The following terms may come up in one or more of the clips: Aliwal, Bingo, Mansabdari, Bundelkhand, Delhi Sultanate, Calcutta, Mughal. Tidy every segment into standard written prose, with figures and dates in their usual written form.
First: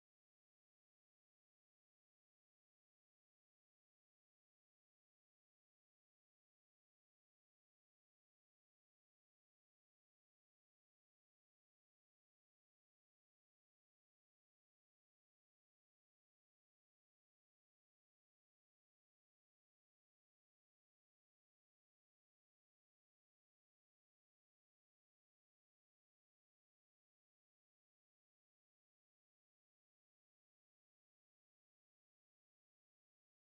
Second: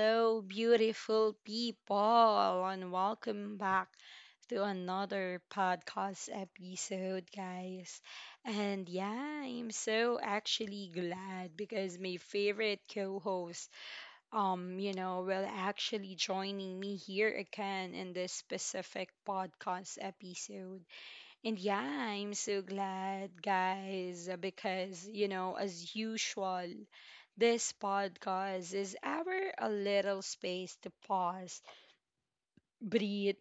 Hello, beautiful people, and welcome back to another podcast episode, guys. And yeah, I'm so actually glad because my favorite co-host, will actually joining me here again in this specific podcast episode. And yeah, I'm so glad, guys, because, you know, as usual, this podcast is our a little space to pause, breathe,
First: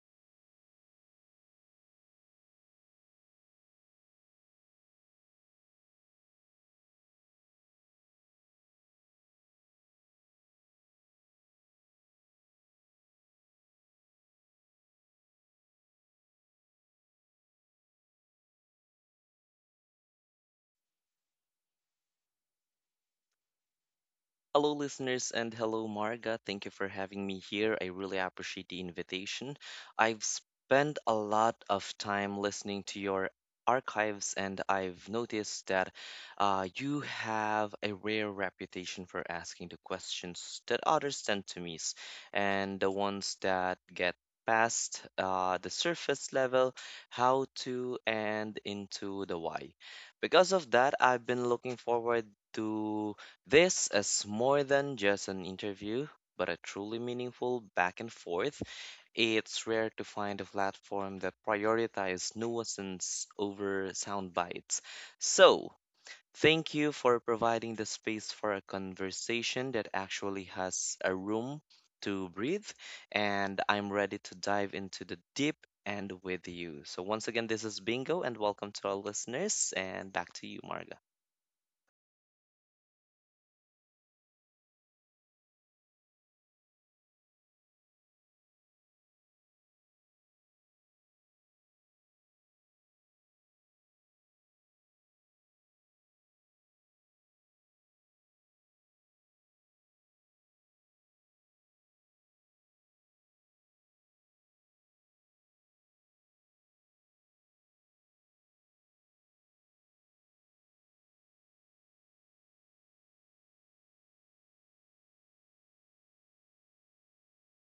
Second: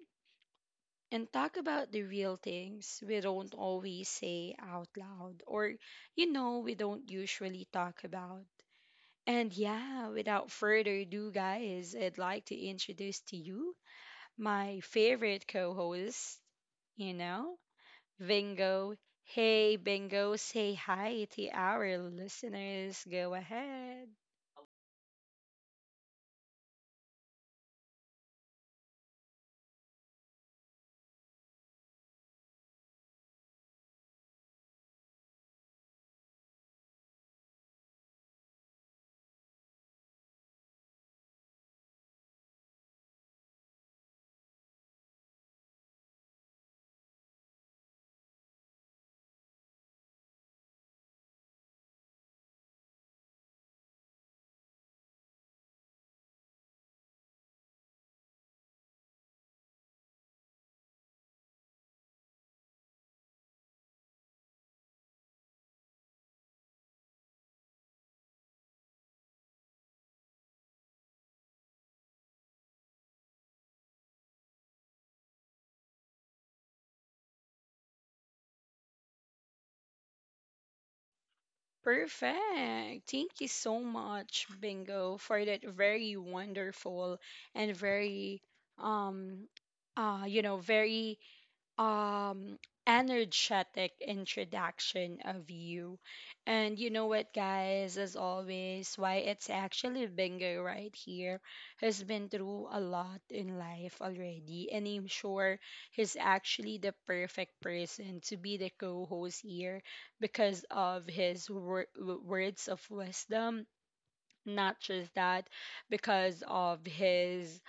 and talk about the real things we don't always say out loud or, you know, we don't usually talk about. And yeah, without further ado, guys, I'd like to introduce to you my favorite co host, you know? Bingo. Hey, Bingo, say hi to our listeners. Go ahead. Hello, listeners, and hello, Marga. Thank you for having me here. I really appreciate the invitation. I've spent a lot of time listening to your archives, and I've noticed that you have a rare reputation for asking the questions that others tend to miss, and the ones that get past the surface level, how to, and into the why. Because of that, I've been looking forward to this is more than just an interview, but a truly meaningful back and forth. It's rare to find a platform that prioritizes nuisance over sound bites. So, thank you for providing the space for a conversation that actually has a room to breathe, and I'm ready to dive into the deep end with you. So, once again, this is Bingo, and welcome to our listeners, and back to you, Marga. Perfect. Thank you so much, Bingo, for that very wonderful and very um very um energetic introduction of you. And you know what, guys, as always, why it's actually Bingo right here has been through a lot in life already. And I'm sure he's actually the perfect person to be the co host here because of his words of wisdom, not just that, because of his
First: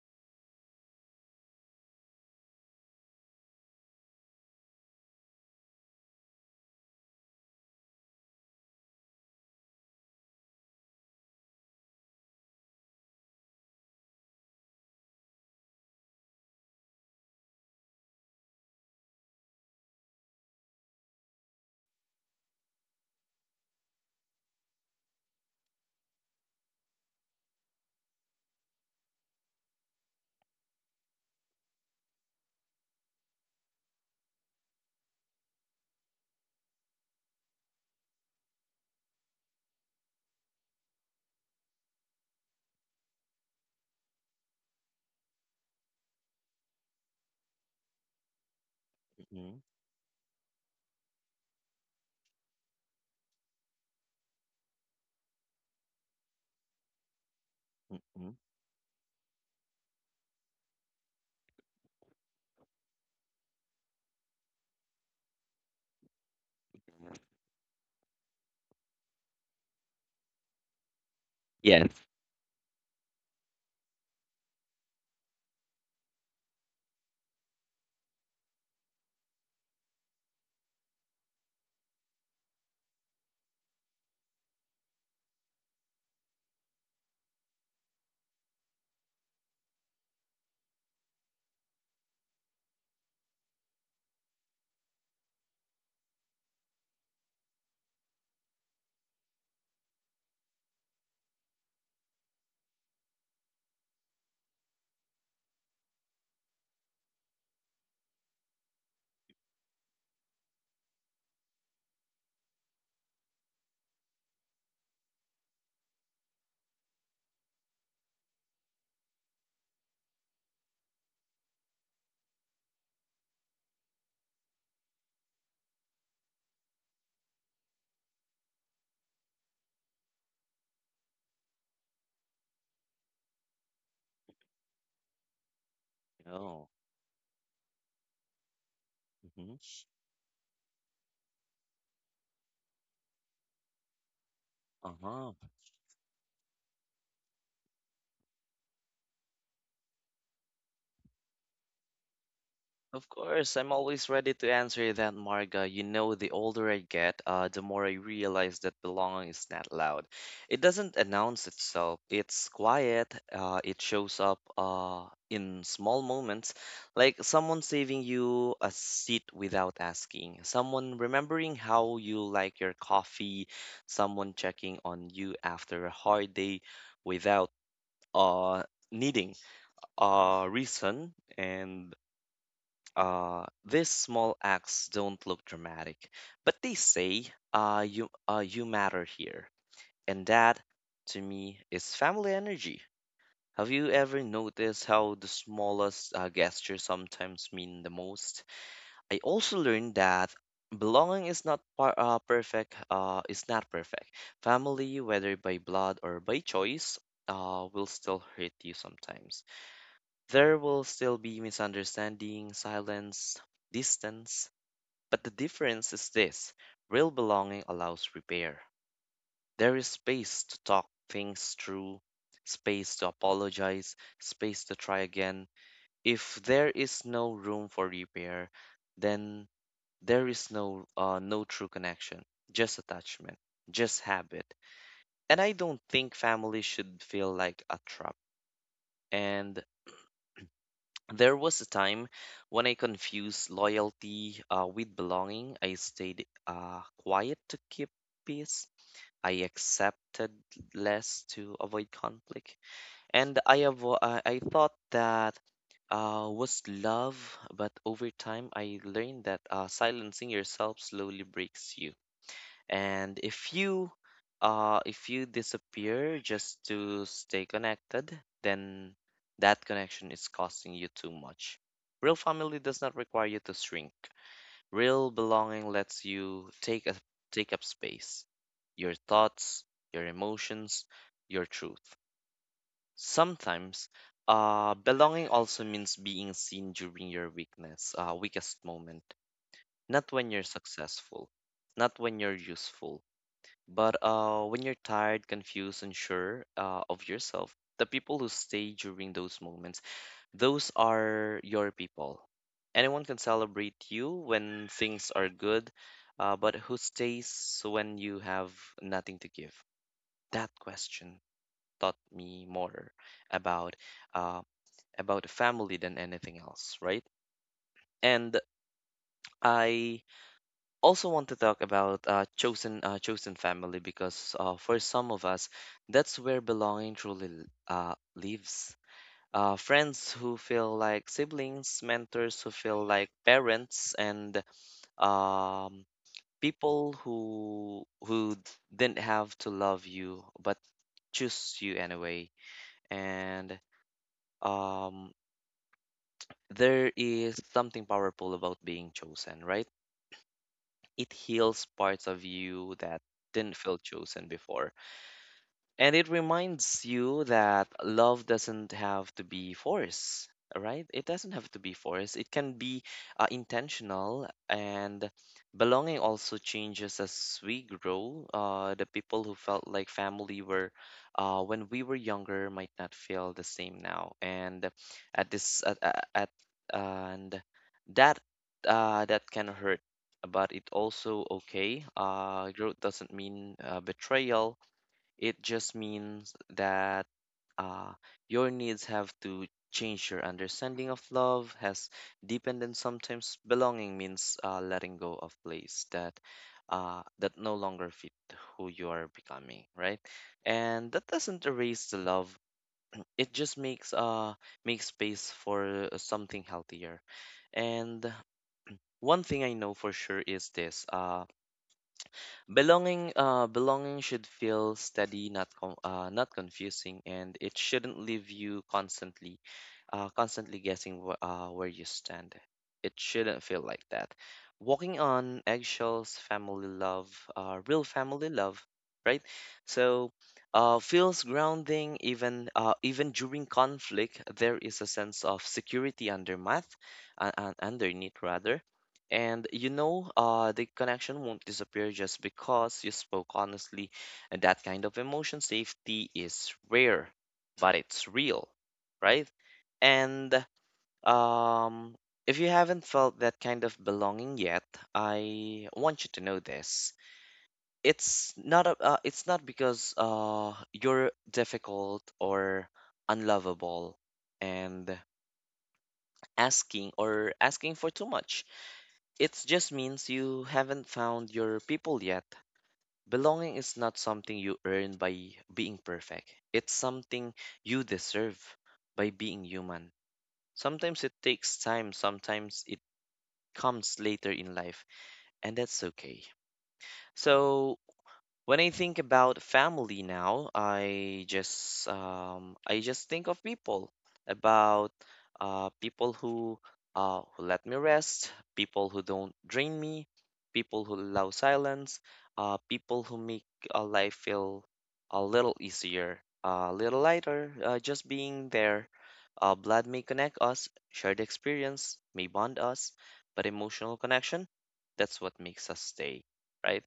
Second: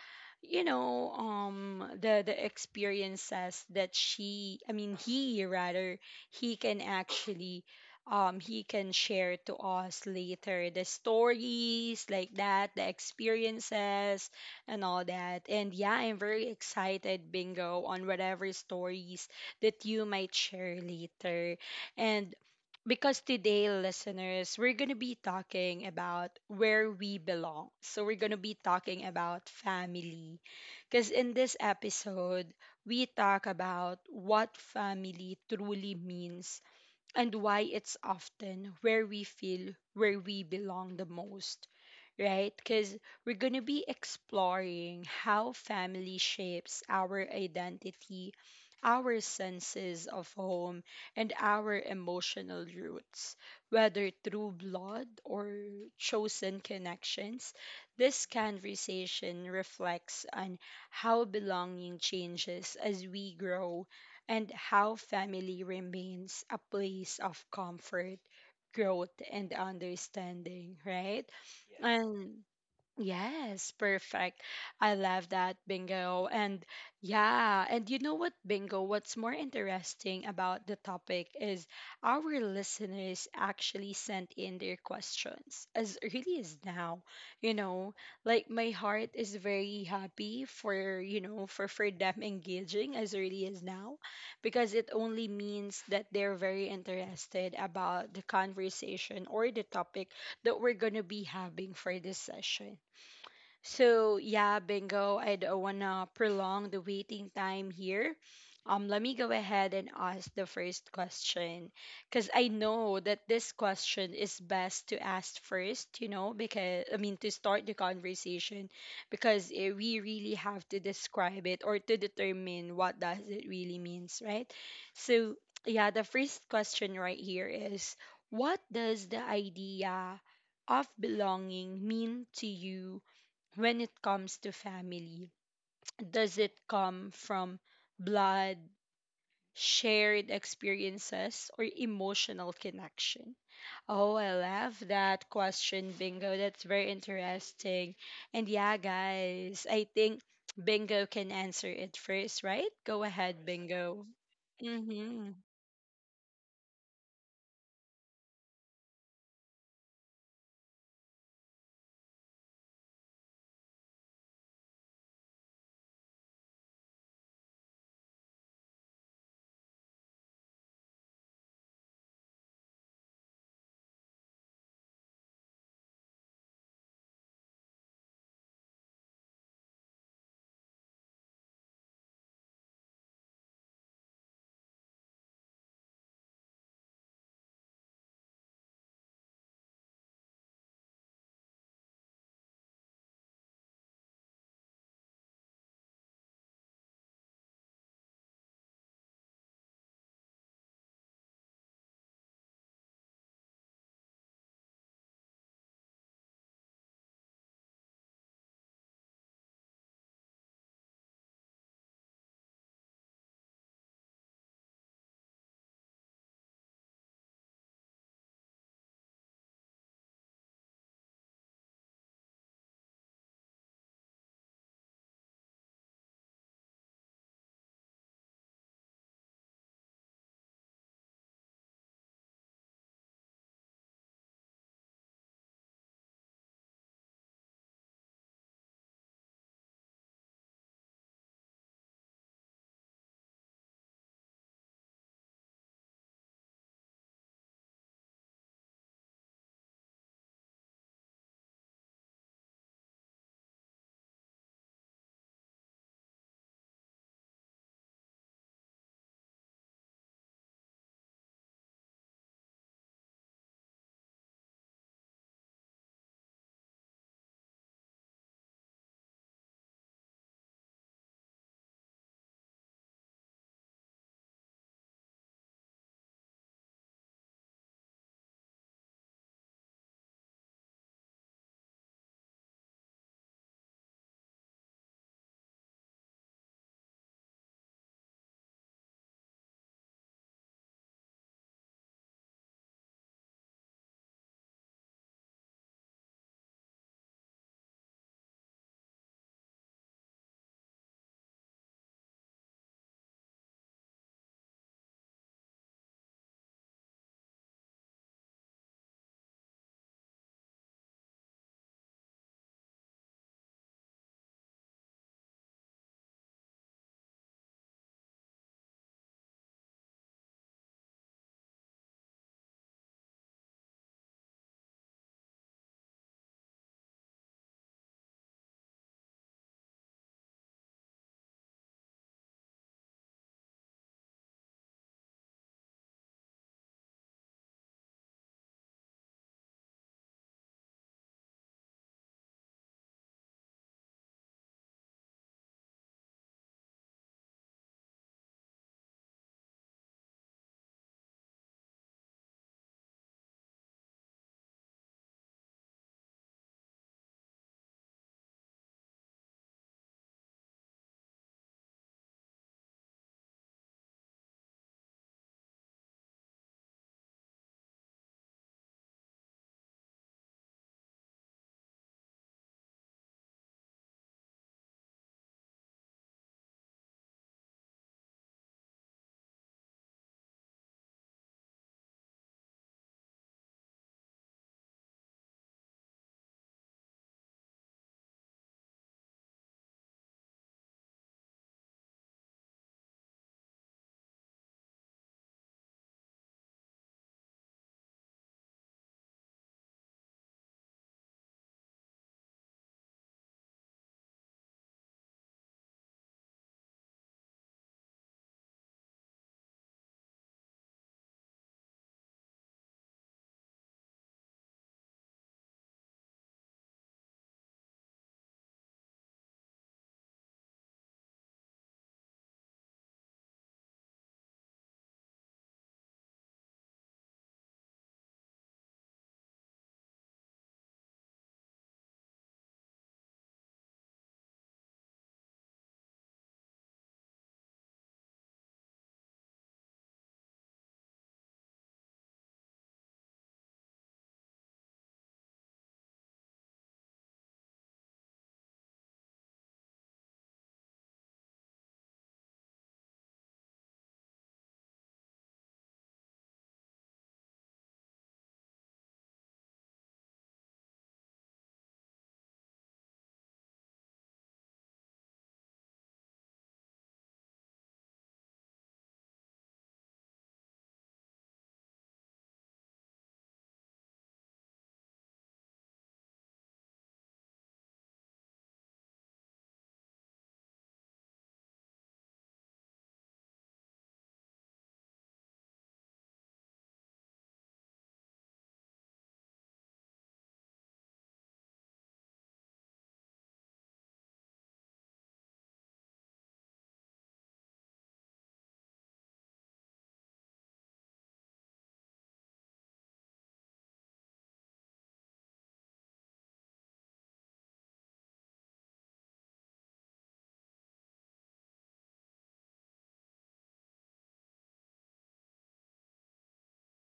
you know the experiences that she I mean he rather he can actually he can share to us later, the stories like that, the experiences and all that. And yeah, I'm very excited, Bingo, on whatever stories that you might share later. And because today, listeners, we're going to be talking about where we belong. So, we're going to be talking about family. Because in this episode, we talk about what family truly means and why it's often where we feel where we belong the most, right? Because we're going to be exploring how family shapes our identity, our Mm-mm. senses of home, and our emotional roots. Whether through blood or chosen connections, this conversation reflects on how belonging changes as we grow and how family remains a place of comfort, growth and understanding, right? Yeah. Yes. And yes, perfect. I love that, Bingo. And yeah, and you know what, Bingo, what's more interesting about the topic is our listeners actually sent in their questions as early as now. You know, like my heart is very happy for, you know, for them engaging as early as now, because it only means that they're very interested about the conversation or the topic that we're going to be having for this session. So yeah, Bingo, I don't wanna prolong the waiting time here. Let me go ahead and ask the first question, because I know that this question is best to ask first. You know, because I mean, to start the conversation, because we really have to describe it or to determine what does it really means, right? So yeah, the first question right here is, what does the idea of belonging mean to you when it comes to family? Does it come from blood, Mhm. shared experiences, or emotional connection? Oh, I love Uh-huh. that question, Bingo. That's very interesting. And yeah, guys, I think Bingo can answer it first, right? Of Go ahead, course, I'm always Bingo. ready to answer that, Mm-hmm. Marga. You know, the older I get, the more I realize that belonging is not loud. It doesn't announce itself. It's quiet. It shows up in small moments, like someone saving you a seat without asking, someone remembering how you like your coffee, someone checking on you after a hard day without uh, needing a reason and These small acts don't look dramatic, but they say, you matter here. And that, to me, is family energy. Have you ever noticed how the smallest gestures sometimes mean the most? I also learned that belonging is not par perfect, is not perfect. Family, whether by blood or by choice, will still hurt you sometimes. There will still be misunderstanding, silence, distance. But the difference is this: real belonging allows repair. There is space to talk things through, space to apologize, space to try again. If there is no room for repair, then there is no true connection, just attachment, just habit. And I don't think family should feel like a trap. And There was a time when I confused loyalty with belonging. I stayed quiet to keep peace. I accepted less to avoid conflict, and I thought that was love, but over time I learned that silencing yourself slowly breaks you. And if you disappear just to stay connected, then that connection is costing you too much. Real family does not require you to shrink. Real belonging lets you take up space, your thoughts, your emotions, your truth. Sometimes, belonging also means being seen during your weakest moment, not when you're successful, not when you're useful, but when you're tired, confused, unsure of yourself. The people who stay during those moments, those are your people. Anyone can celebrate you when things are good, but who stays when you have nothing to give? That question taught me more about uh, family than anything else, right? And I also want to talk about chosen family, because for some of us that's where belonging truly lives. Friends who feel like siblings, mentors who feel like parents, and um, people who didn't have to love you but choose you anyway. And um, there is something powerful about being chosen, right? It heals parts of you that didn't feel chosen before. And it reminds you that love doesn't have to be forced, right? It doesn't have to be forced. It can be intentional. And belonging also changes as we grow. The people who felt like family were, when we were younger, might not feel the same now. And at this, at and that, that can hurt. But it also okay. Growth doesn't mean betrayal, it just means that uh, your needs have to change. Your understanding of love has deepened, and sometimes belonging means letting go of place that that no longer fit who you are becoming, right? And that doesn't erase the love. It just makes space for something healthier. And one thing I know for sure is this. Belonging should feel steady, not confusing, and it shouldn't leave you constantly, constantly guessing where you stand. It shouldn't feel like that. Walking on eggshells, family love, real family love, right? So, feels grounding even even during conflict. There is a sense of security underneath, rather. And you know, the connection won't disappear just because you spoke honestly, and that kind of emotion safety is rare, but it's real, right? And um, if you haven't felt that kind of belonging yet, I want you to know this. It's not because you're difficult or unlovable and asking for too much, it just means you haven't found your people yet. Belonging is not something you earn by being perfect. It's something you deserve by being human. Sometimes it takes time, sometimes it comes later in life, and that's okay. So, when I think about family now, I just think of about people who let me rest, people who don't drain me, people who allow silence, people who make life feel a little easier, a little lighter. Just being there, blood may connect us, shared experience may bond us, but emotional connection, that's what makes us stay, right?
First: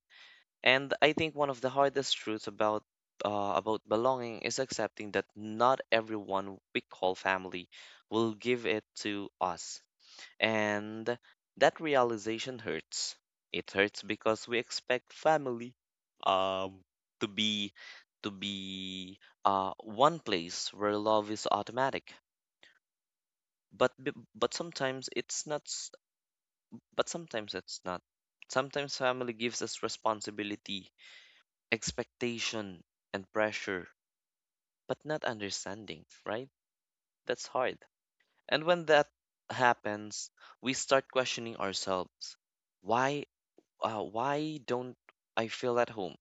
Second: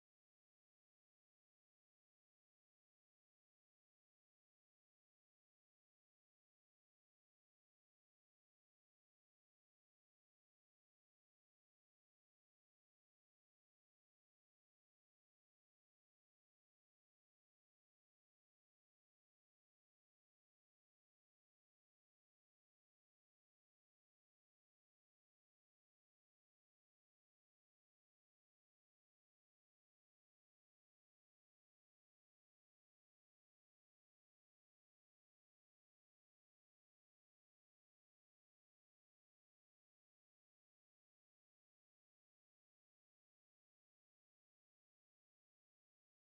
And I think one of the hardest truths about belonging is accepting that not everyone we call family will give it to us. And that realization hurts. It hurts because we expect family um to be to be one place where love is automatic. But sometimes it's not s- but sometimes it's not. Sometimes family gives us responsibility, expectation, and pressure, but not understanding, right? That's hard. And when that happens, we start questioning ourselves. Why why don't I feel at home?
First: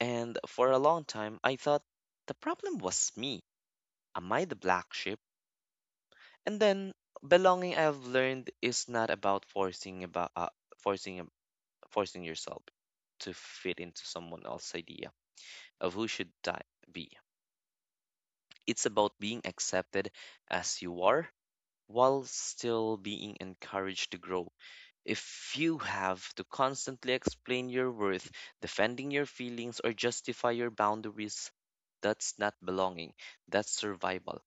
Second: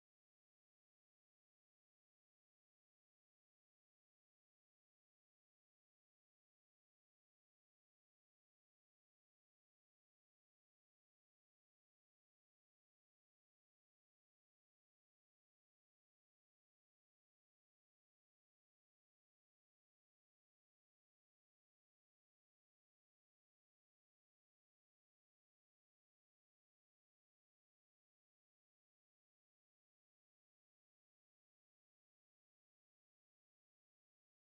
And for a long time, I thought the problem was me. Am I the black sheep? And then belonging, I've learned, is not about forcing forcing yourself to fit into someone else's idea of who should be. It's about being accepted as you are while still being encouraged to grow. If you have to constantly explain your worth, defending your feelings, or justify your boundaries, that's not belonging, that's survival.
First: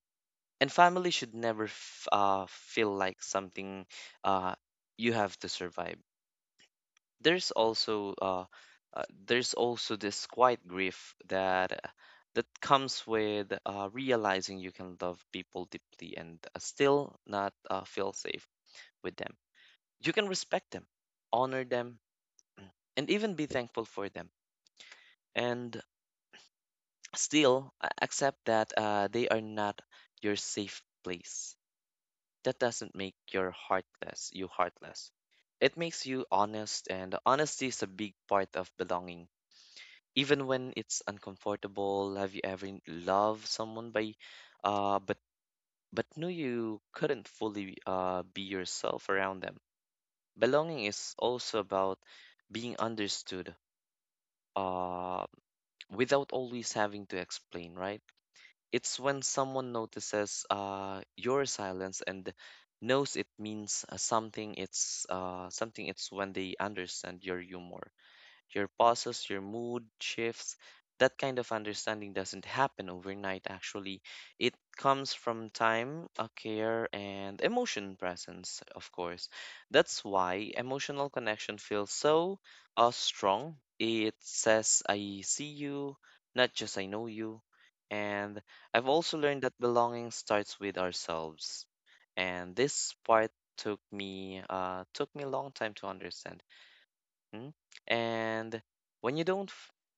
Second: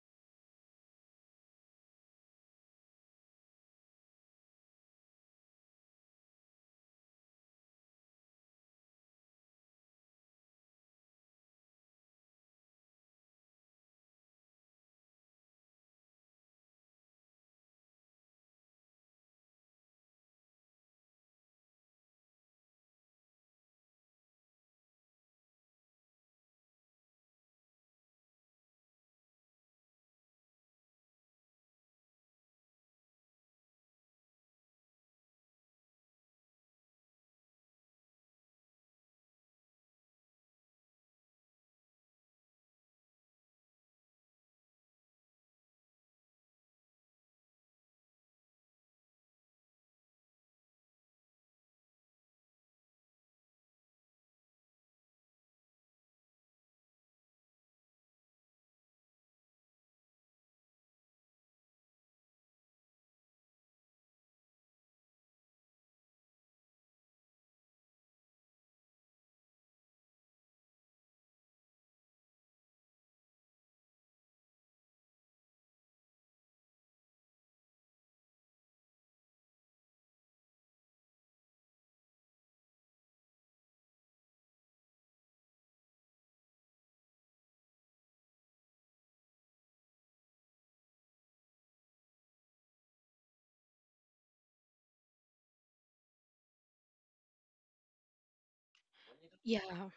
And family should never feel like something uh, you have to survive. There's also there's also this quiet grief that that comes with realizing you can love people deeply and still not feel safe with them. You can respect them, honor them, and even be thankful for them, and still accept that they are not your safe place. That doesn't make your heartless you heartless. It makes you honest, and honesty is a big part of belonging, even when it's uncomfortable. Have you ever loved someone by uh but but knew you couldn't fully be yourself around them? Belonging is also about being understood uh without always having to explain, right? It's when someone notices your silence and knows it means something. It's when they understand your humor, your pauses, your mood shifts. That kind of understanding doesn't happen overnight, actually. It comes from time, a care, and emotion presence, of course. That's why emotional connection feels so strong. It says, I see you, not just I know you. And I've also learned that belonging starts with ourselves. And this part took me a long time to understand. Mhm. And when you don't, f- Yeah,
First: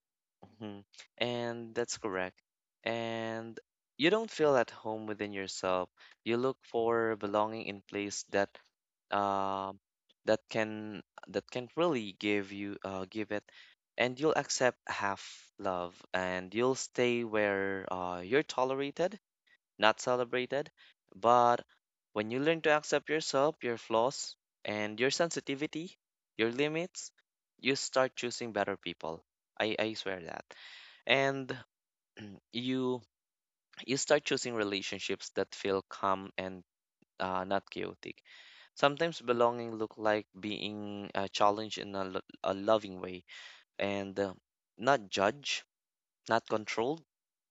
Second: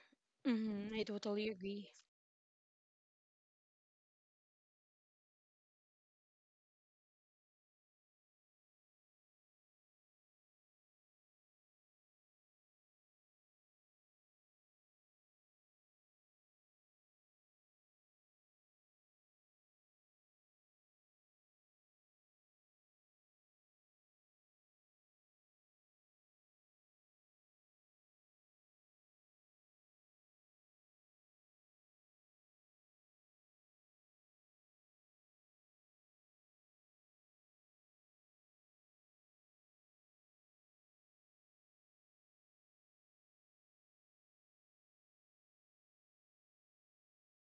Mhm. mm-hmm. I totally And agree. that's correct. And you don't feel at home within yourself. You look for belonging in place that um that can really give you give it, and you'll accept half love, and you'll stay where you're tolerated, not celebrated. But when you learn to accept yourself, your flaws, and your sensitivity, your limits, you start choosing better people. I swear that. And you you start choosing relationships that feel calm and not chaotic. Sometimes belonging look like being challenged in a loving way, and not judged, not controlled,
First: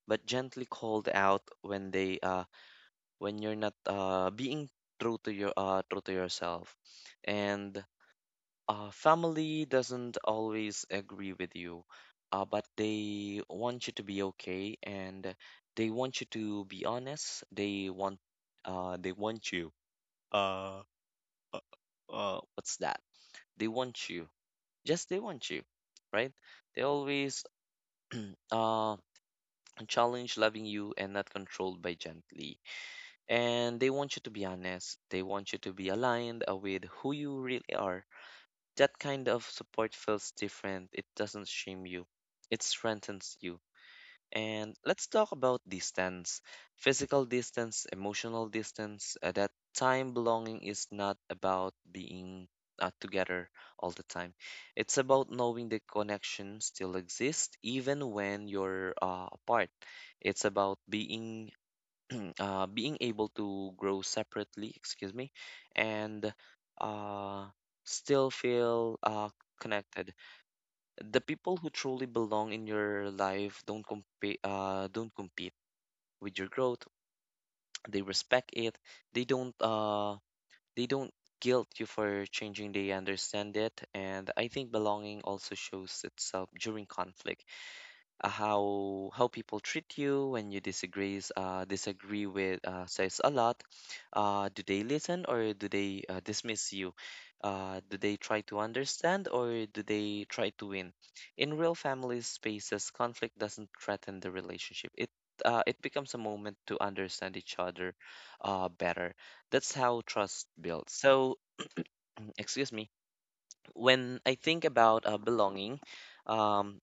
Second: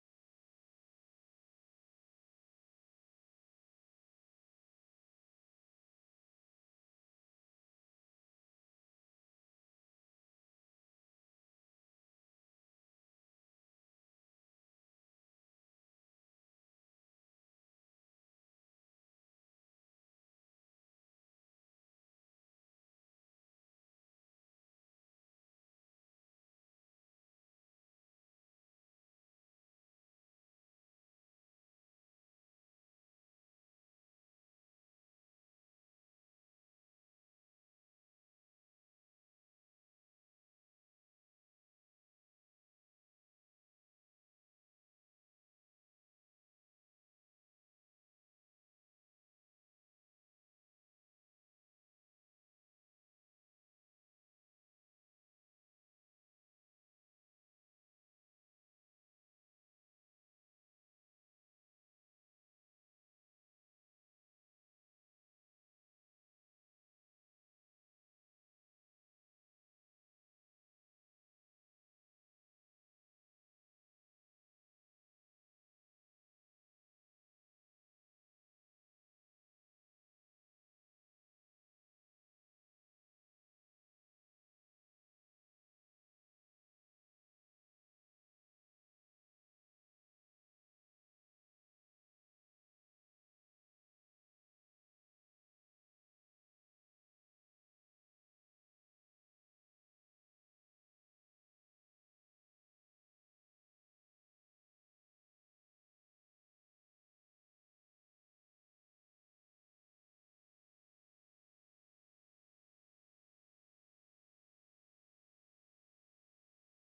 but gently called out when they when you're not being true to your true to yourself. And family doesn't always agree with you, but they want you to be okay, and they want you to be honest. They want they want you uh, uh, what's that they want you just They want you, right? They always uh challenge loving you and not controlled by gently, and they want you to be honest. They want you to be aligned with who you really are. That kind of support feels different. It doesn't shame you, it strengthens you. And let's talk about distance, physical distance, emotional distance. That time belonging is not about being together all the time, it's about knowing the connection still exists even when you're apart. It's about being being able to grow separately, excuse me, and uh, still feel connected. The people who truly belong in your life don't compete. Don't compete with your growth. They respect it. They don't. Uh, they don't guilt you for changing. They understand it, and I think belonging also shows itself during conflict, how people treat you when you disagree with says a lot. Do they listen or do they dismiss you? Do they try to understand or do they try to win? In real family spaces, conflict doesn't threaten the relationship. It becomes a moment to understand each other better. That's how trust builds. So, excuse me. When I think about belonging, um,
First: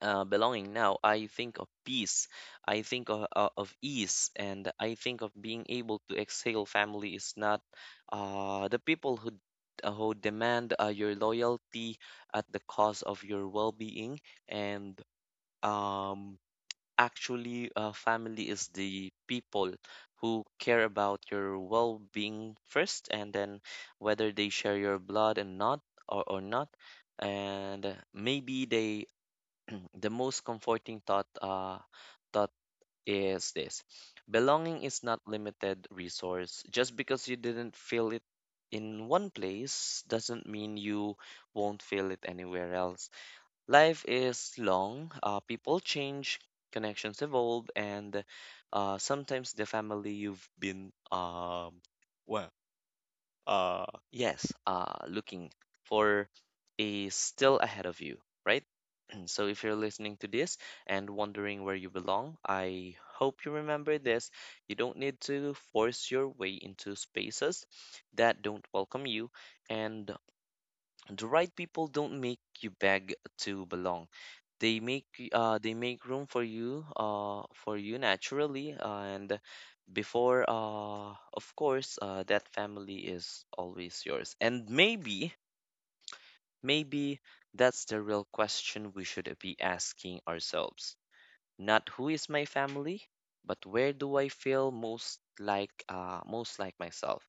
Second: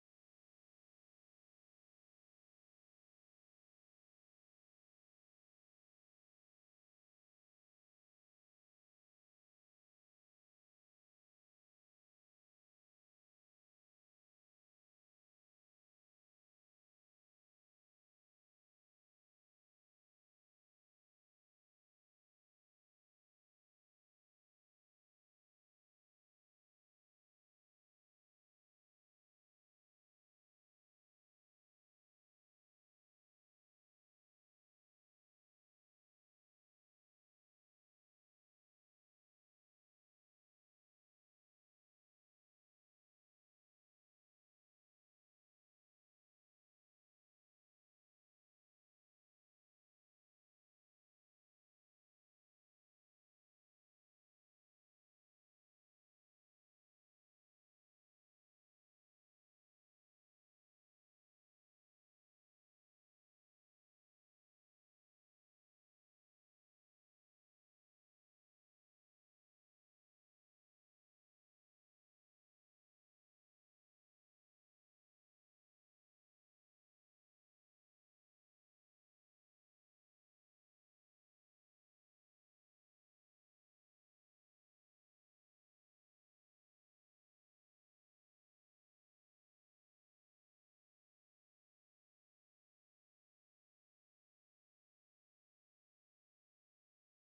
belonging now, I think of peace, I think of ease, and I think of being able to exhale. Family is not the people who demand your loyalty at the cost of your well-being, and um, actually, family is the people who care about your well-being first, and then whether they share your blood and not or not. And maybe they, mm, the most comforting thought is this. Belonging is not limited resource. Just because you didn't feel it in one place doesn't mean you won't feel it anywhere else. Life is long. People change, connections evolve, and sometimes the family you've been, well uh yes looking for is still ahead of you, right? And So, if you're listening to this and wondering where you belong, I hope you remember this. You don't need to force your way into spaces that don't welcome you, and the right people don't make you beg to belong. They make room for you naturally, and before of course that family is always yours. And maybe Maybe that's the real question we should be asking ourselves. Not who is my family, but where do I feel most like myself?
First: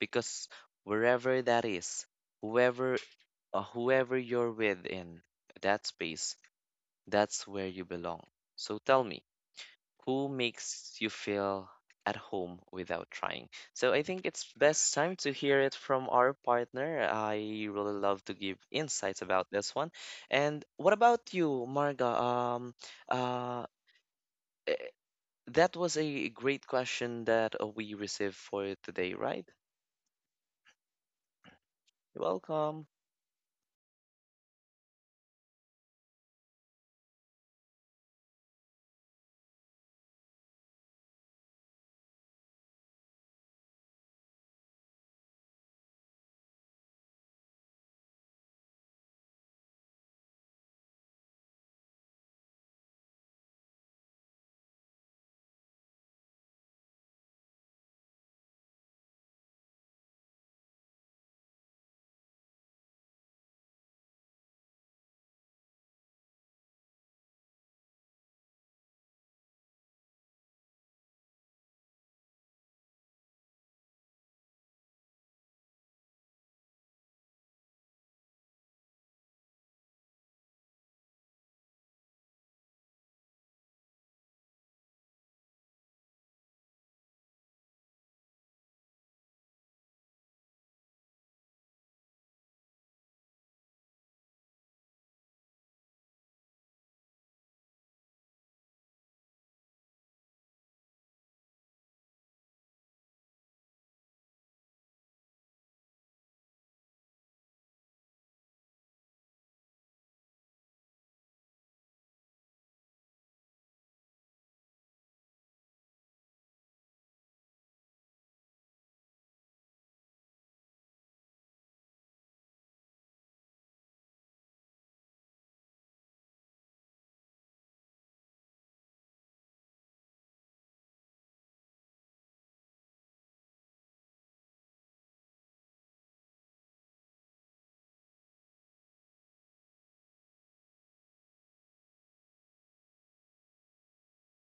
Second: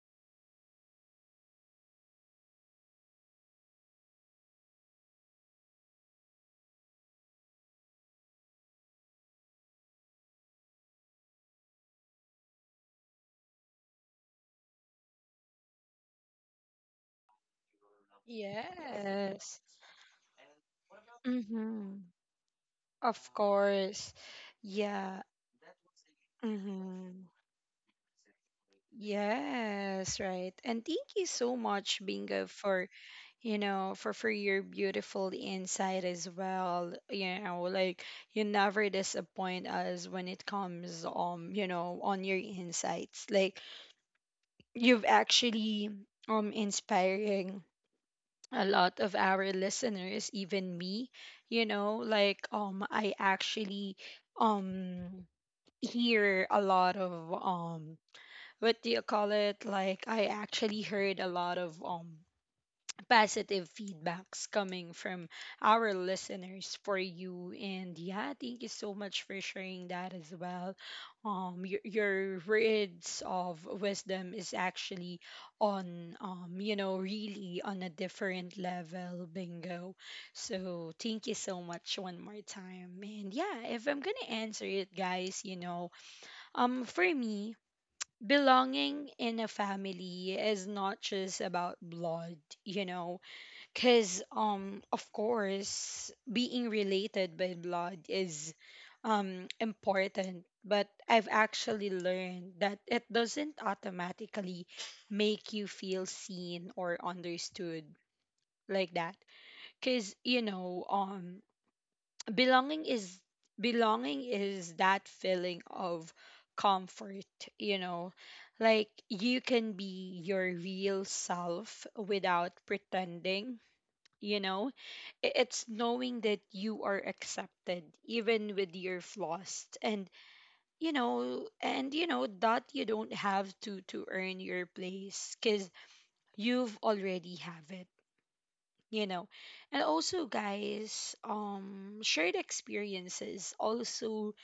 Because wherever that is, whoever you're with in that space, that's where you belong. So tell me, who makes you feel at home without trying? So I think it's best time to hear it from our partner. I really love to give insights about Yes. this one. And what about you, Mm-hmm. Marga? Of uh, course. eh, Yeah. that was a great question Mm-hmm. that we received for today, right? Yes, right. And thank you so much, You're Bingo, welcome. for you know, for your beautiful insight as well. You know, like you never disappoint us when it comes, you know, on your insights. Like you've actually inspiring a lot of our listeners, even me. You know, like I actually um hear a lot of what do you call it like I actually heard a lot of positive feedbacks coming from our listeners for you. And yeah, thank you so much for sharing that as well. Your words of wisdom is actually on, you know, really on a different level, Bingo. So thank you so much one more time. And yeah, if I'm gonna answer it, guys, you know, for me, belonging in a family is not just about blood, you know, because of course, being related by blood is important. But I've actually learned that it doesn't automatically make you feel seen or understood like that. Cause you know, belonging is, belonging is that feeling of comfort, you know, like you can be your real self without pretending, you know. It's knowing that you are accepted even with your flaws, and you know, and you know that you don't have to earn your place, cuz you've already have it, you know. And also, guys, shared experiences also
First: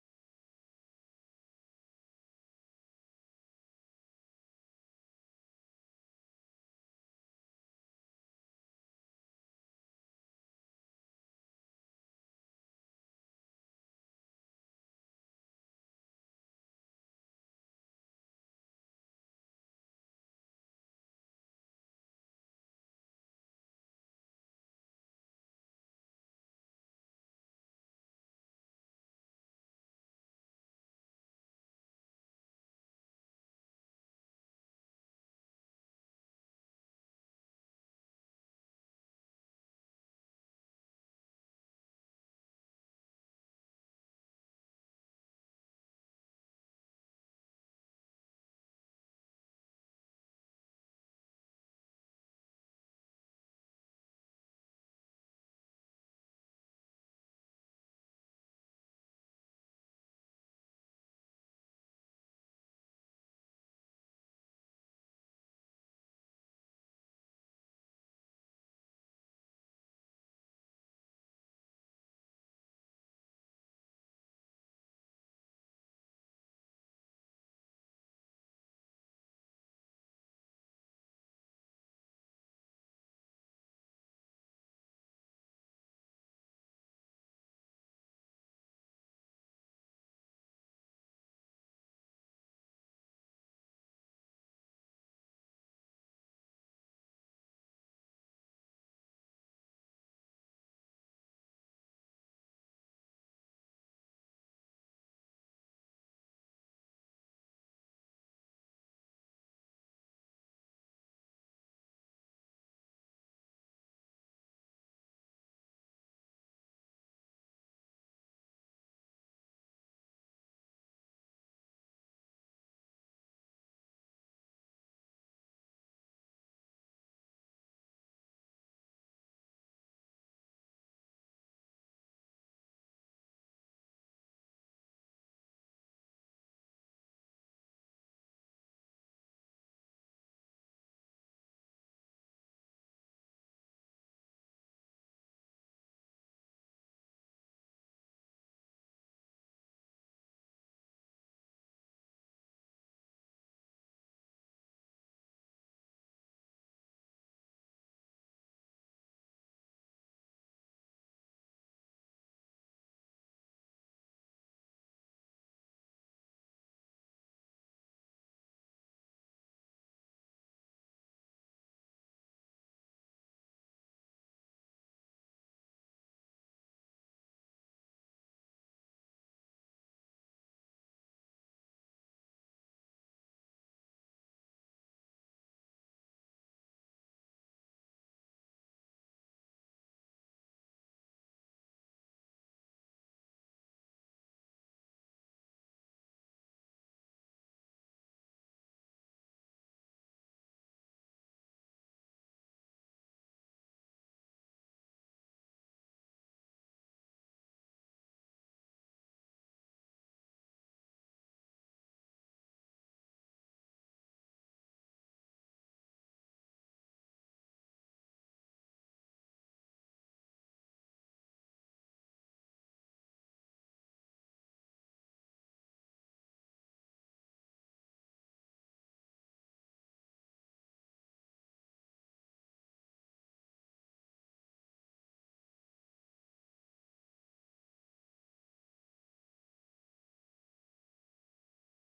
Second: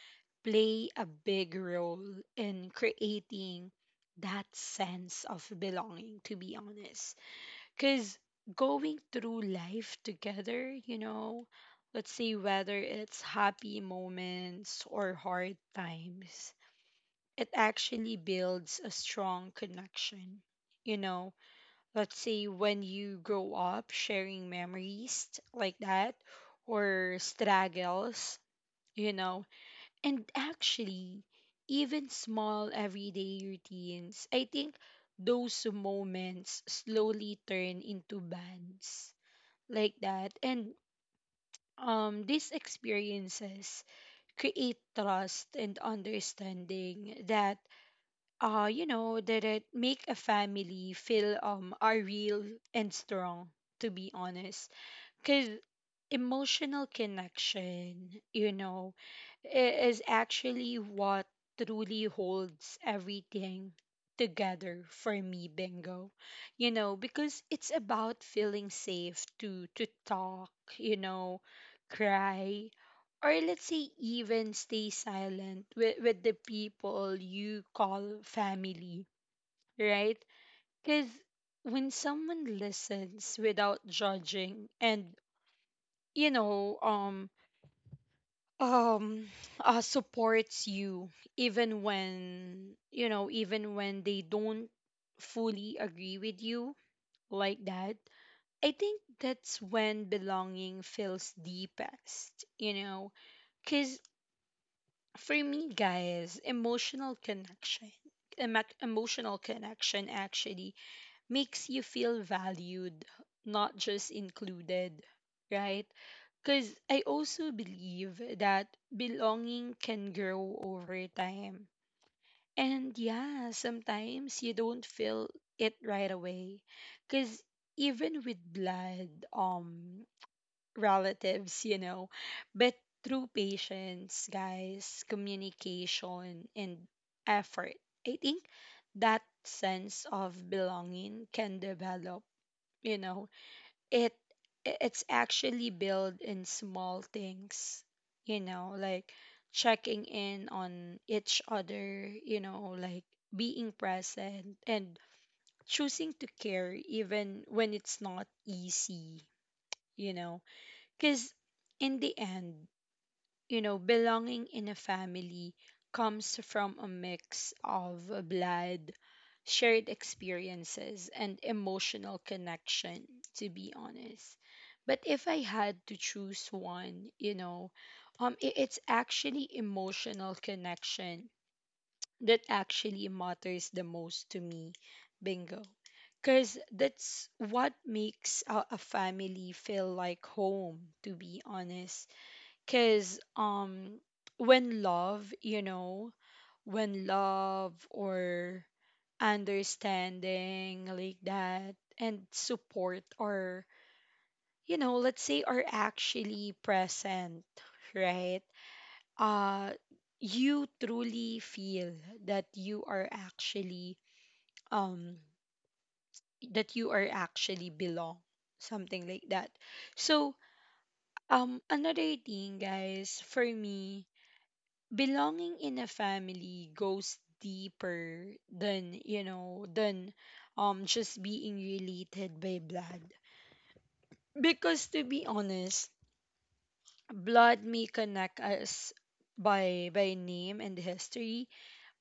play a big role in creating that sense of belonging, to be honest. Because going through life together, you know, let's say whether it's happy moments or hard times, it actually builds a strong connection, you know. Let's say when you grow up sharing memories like that, or struggles, you know. And actually, even small everyday routines, I think those moments slowly turn into bonds like that. And these experiences create trust and understanding that, you know, did it make a family feel are real and strong? To be honest. Because emotional connection, you know, is actually what truly holds everything together for me, Bingo. You know, because it's about feeling safe to talk, you know, cry, or let's say even stay silent with the people you call family, right? Because when someone listens without judging and you know um um supports you even when, you know, even when they don't fully agree with you like that, I think that's when belonging feels deepest, you know. Because for me, guys, emotional connection, emotional connection actually makes you feel valued, not just included, right? Because I also believe that belonging can grow over time. And yeah, sometimes you don't feel it right away. Because even with blood, relatives, you know, but through patience, guys, communication, and effort, I think that sense of belonging can develop, you know. it it's actually built in small things, you know, like checking in on each other, you know, like being present and choosing to care even when it's not easy, you know. Cuz in the end, you know, belonging in a family comes from a mix of blood, shared experiences, and emotional connection, to be honest. But if I had to choose one, you know, it's actually emotional connection that actually matters the most to me, Bingo. Because that's what makes a family feel like home, to be honest. Cause when love, you know, when love or understanding like that and support are, you know, let's say are actually present, right? Uh you truly feel that you are actually um that you are actually belong, something like that. So another thing, guys, for me, belonging in a family goes deeper than, you know, than just being related by blood. Because to be honest, blood may connect us by name and history,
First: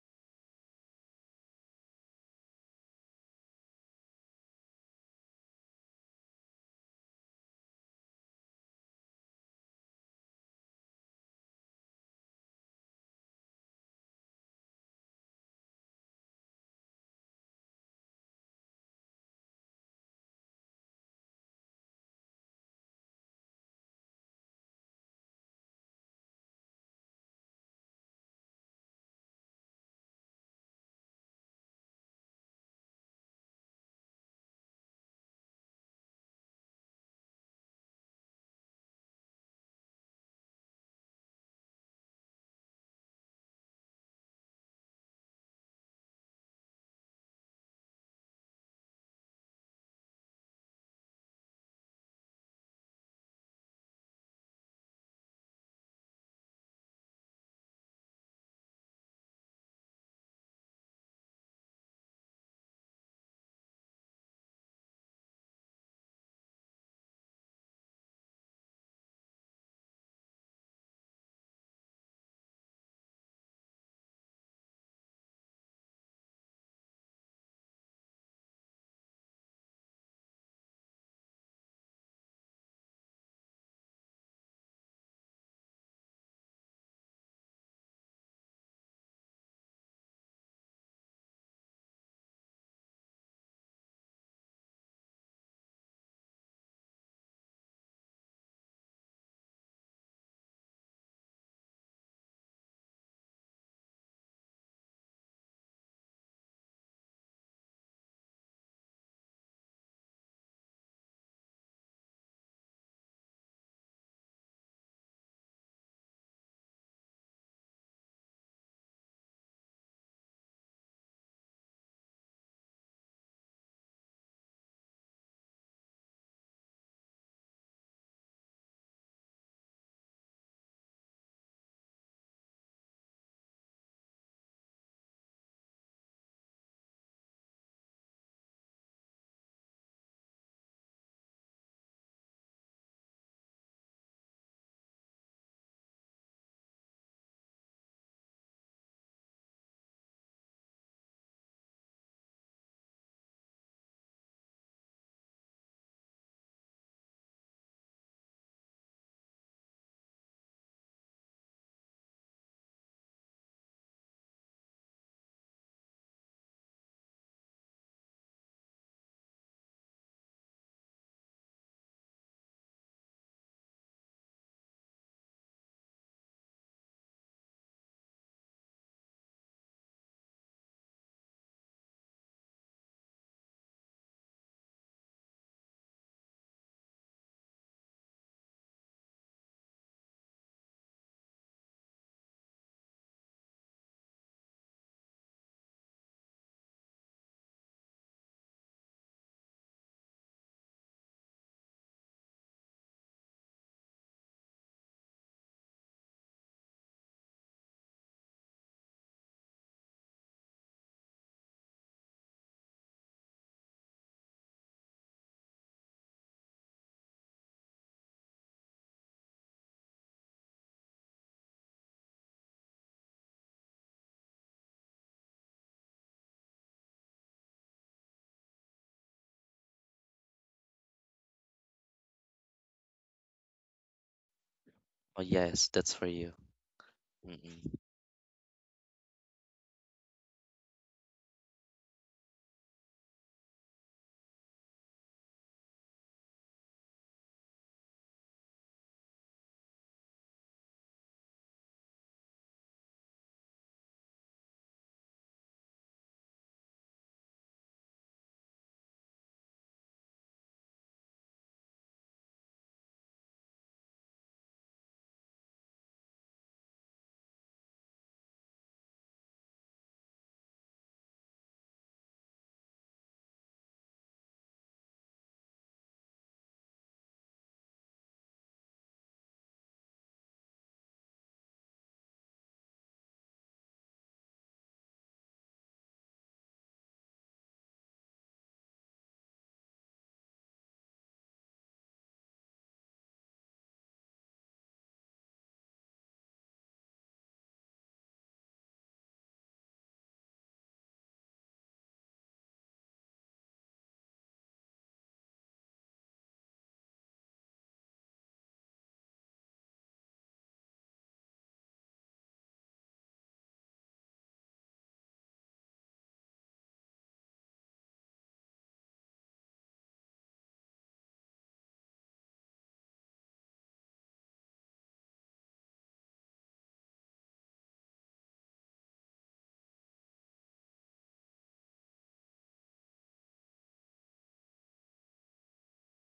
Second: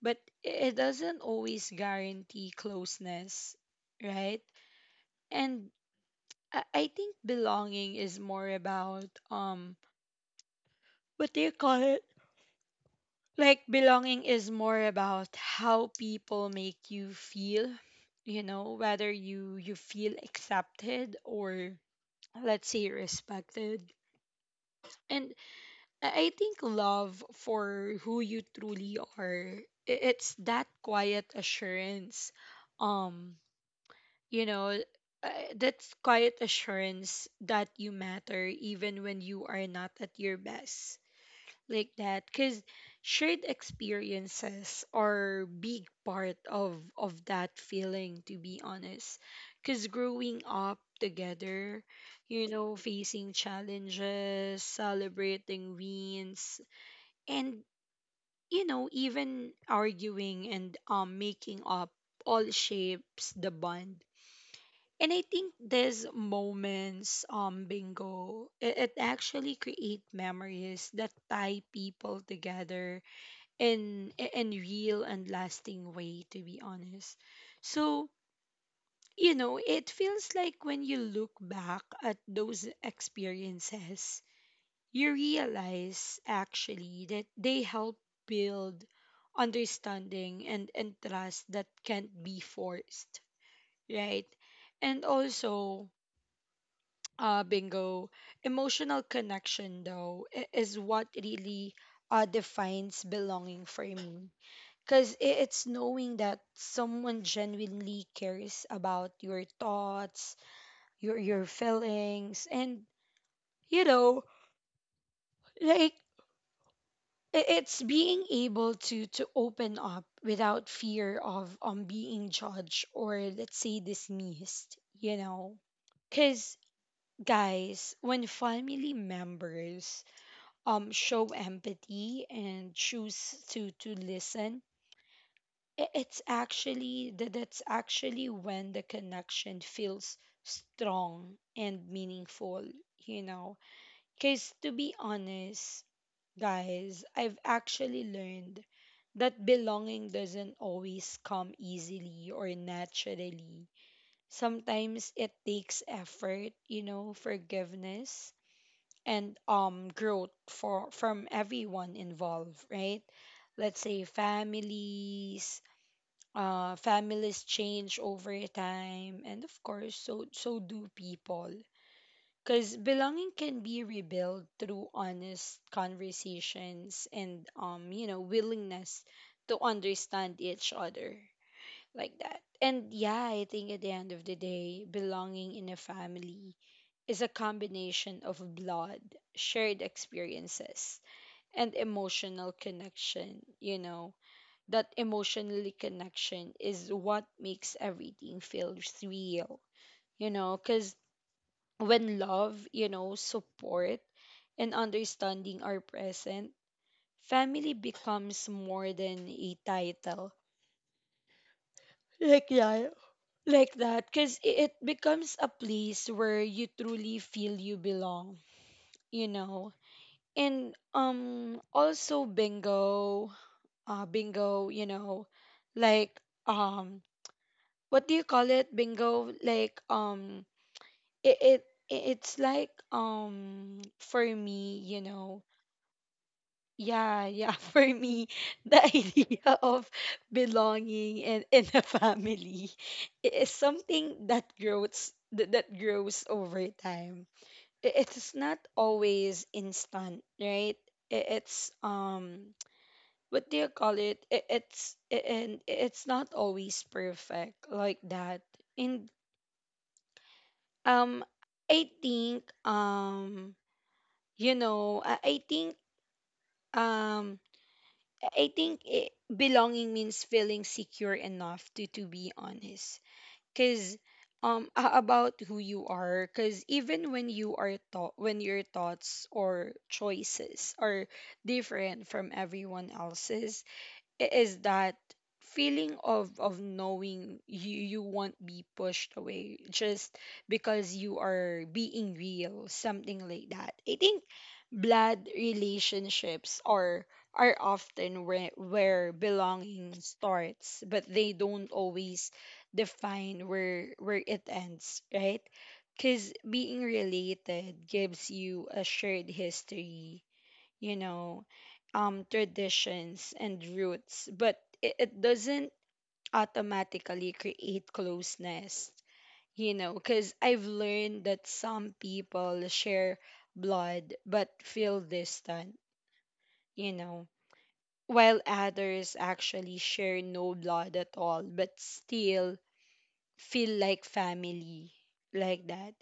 but it doesn't always guarantee closeness, right? And I think belonging is more about, what do you call it like belonging is more about how people make you feel, you know, whether you, you feel accepted or let's say respected. And I think love for who you truly are, it's that quiet assurance, um you know that quiet assurance that you matter even when you are not at your best like that. Because shared experiences are big part of that feeling, to be honest. Because growing up together, you know, facing challenges, celebrating wins, and you know, even arguing and making up, all shapes the bond. And I think these moments, Bingo, it actually create memories that tie people together in real and lasting way, to be honest. So you know, it feels like when you look back at those experiences, you realize actually that they help build understanding and trust that can't be forced, right? And also, Bingo, emotional connection though, is what really defines belonging for me. Because it's knowing that someone genuinely cares about your thoughts, your feelings, and you know, like, it's being able to open up without fear of being judged or let's say dismissed, you know. Cause guys, when family members show empathy and choose to listen, it's actually that, that's actually when the connection feels strong and meaningful, you know. Cause to be honest, guys, I've actually learned that belonging doesn't always come easily or naturally. Sometimes it takes effort, you know, forgiveness and growth for from everyone involved, right? Let's say families, families change over time, and of course, so do people. Because belonging can be rebuilt through honest conversations and, you know, willingness to understand each other like that. And yeah, I think at the end of the day, belonging in a family is a combination of blood, shared experiences, and emotional connection. You know that emotionally connection is what makes everything feel real, you know, because when love, you know, support and understanding are present, family becomes more than a title, like that. Like that because it becomes a place where you truly feel you belong, you know. And also bingo, bingo, you know, like, um what do you call it, bingo? Like, it, it it's like, for me, you Oh know? yes, that's for you. Yeah, yeah, Mm-mm. for me, the idea of belonging and in a family is something that grows, that grows over time. It's not always instant, right? It's what do you call it? And it's not always perfect, like that. And Um, I think I think, um, I think belonging means feeling secure enough to be honest. Cause about who you are. Cause even when your thoughts or choices are different from everyone else's, is that feeling of knowing you won't be pushed away just because you are being real, something like that. I think blood relationships are often where belonging starts, but they don't always define where it ends, right? Because being related gives you a shared history, you know, traditions and roots, but it doesn't automatically create closeness, you know, because I've learned that some people share blood but feel distant, you know, while others actually share no blood at all but still feel like family, like that.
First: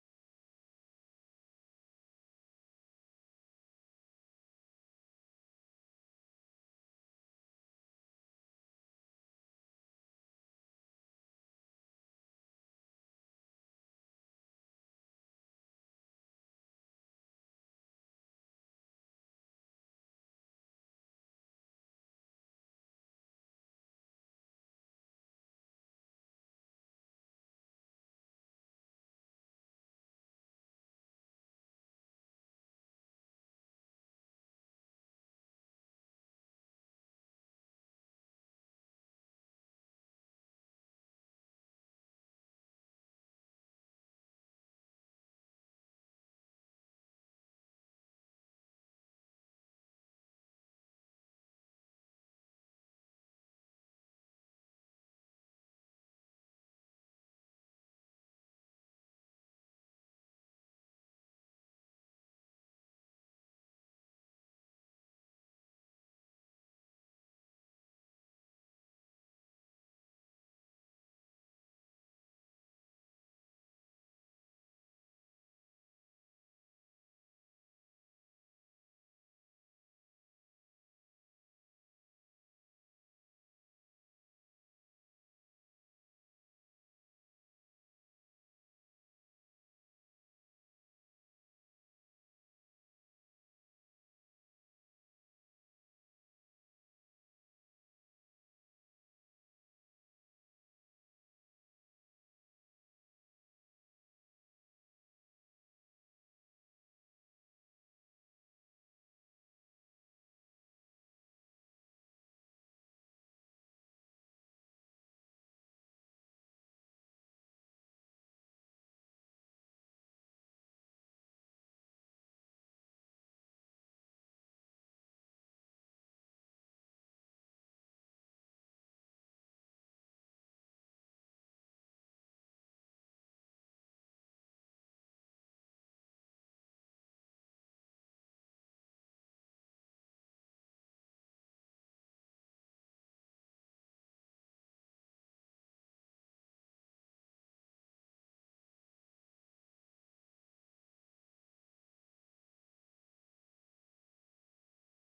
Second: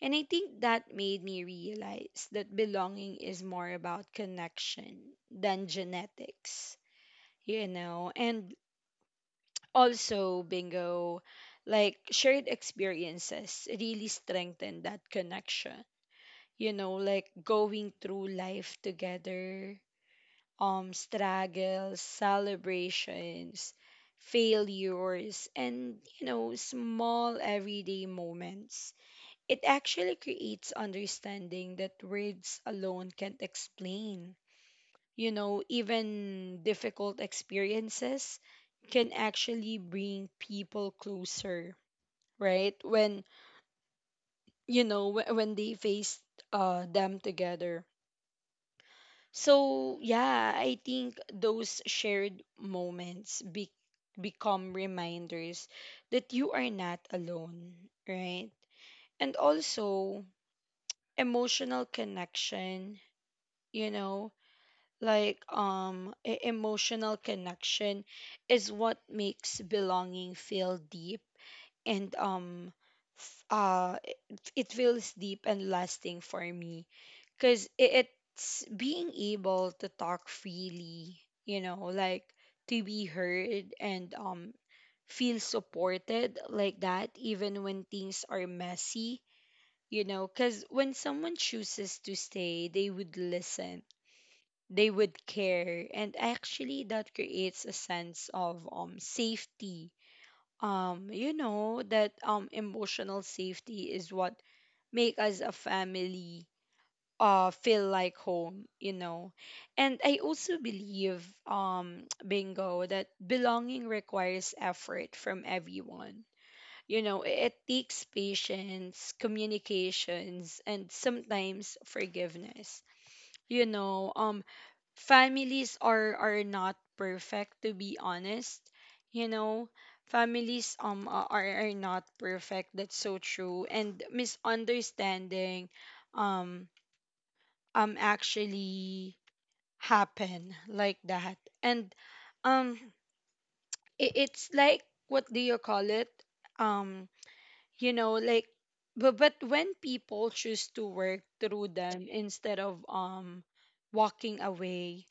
And I think that made me realize that belonging is more about connection than genetics, you know? And also, bingo, like shared experiences really strengthen that connection. You know, like going through life together, struggles, celebrations, failures, and you know, small everyday moments, it actually creates understanding that words alone can't explain. You know, even difficult experiences can actually bring people closer, right? When, you know, when they face them together. So, yeah, I think those shared moments become reminders that you are not alone, right? And also, emotional connection, you know, like, emotional connection is what makes belonging feel deep and f- uh it feels deep and lasting for me, because it's being able to talk freely, you know, like to be heard and feel supported, like that, even when things are messy, you know, because when someone chooses to stay, they would listen, they would care, and actually that creates a sense of safety. You know that emotional safety is what make us a family feel like home, you know. And I also believe bingo that belonging requires effort from everyone, you know. It takes patience, communications, and sometimes forgiveness, you know. Families are not perfect, to be honest, you know. Families are not perfect, that's so true, and misunderstanding um actually happen, like that, and um it's like, what do you call it, um you know, like, but when people choose to work through them instead of walking away,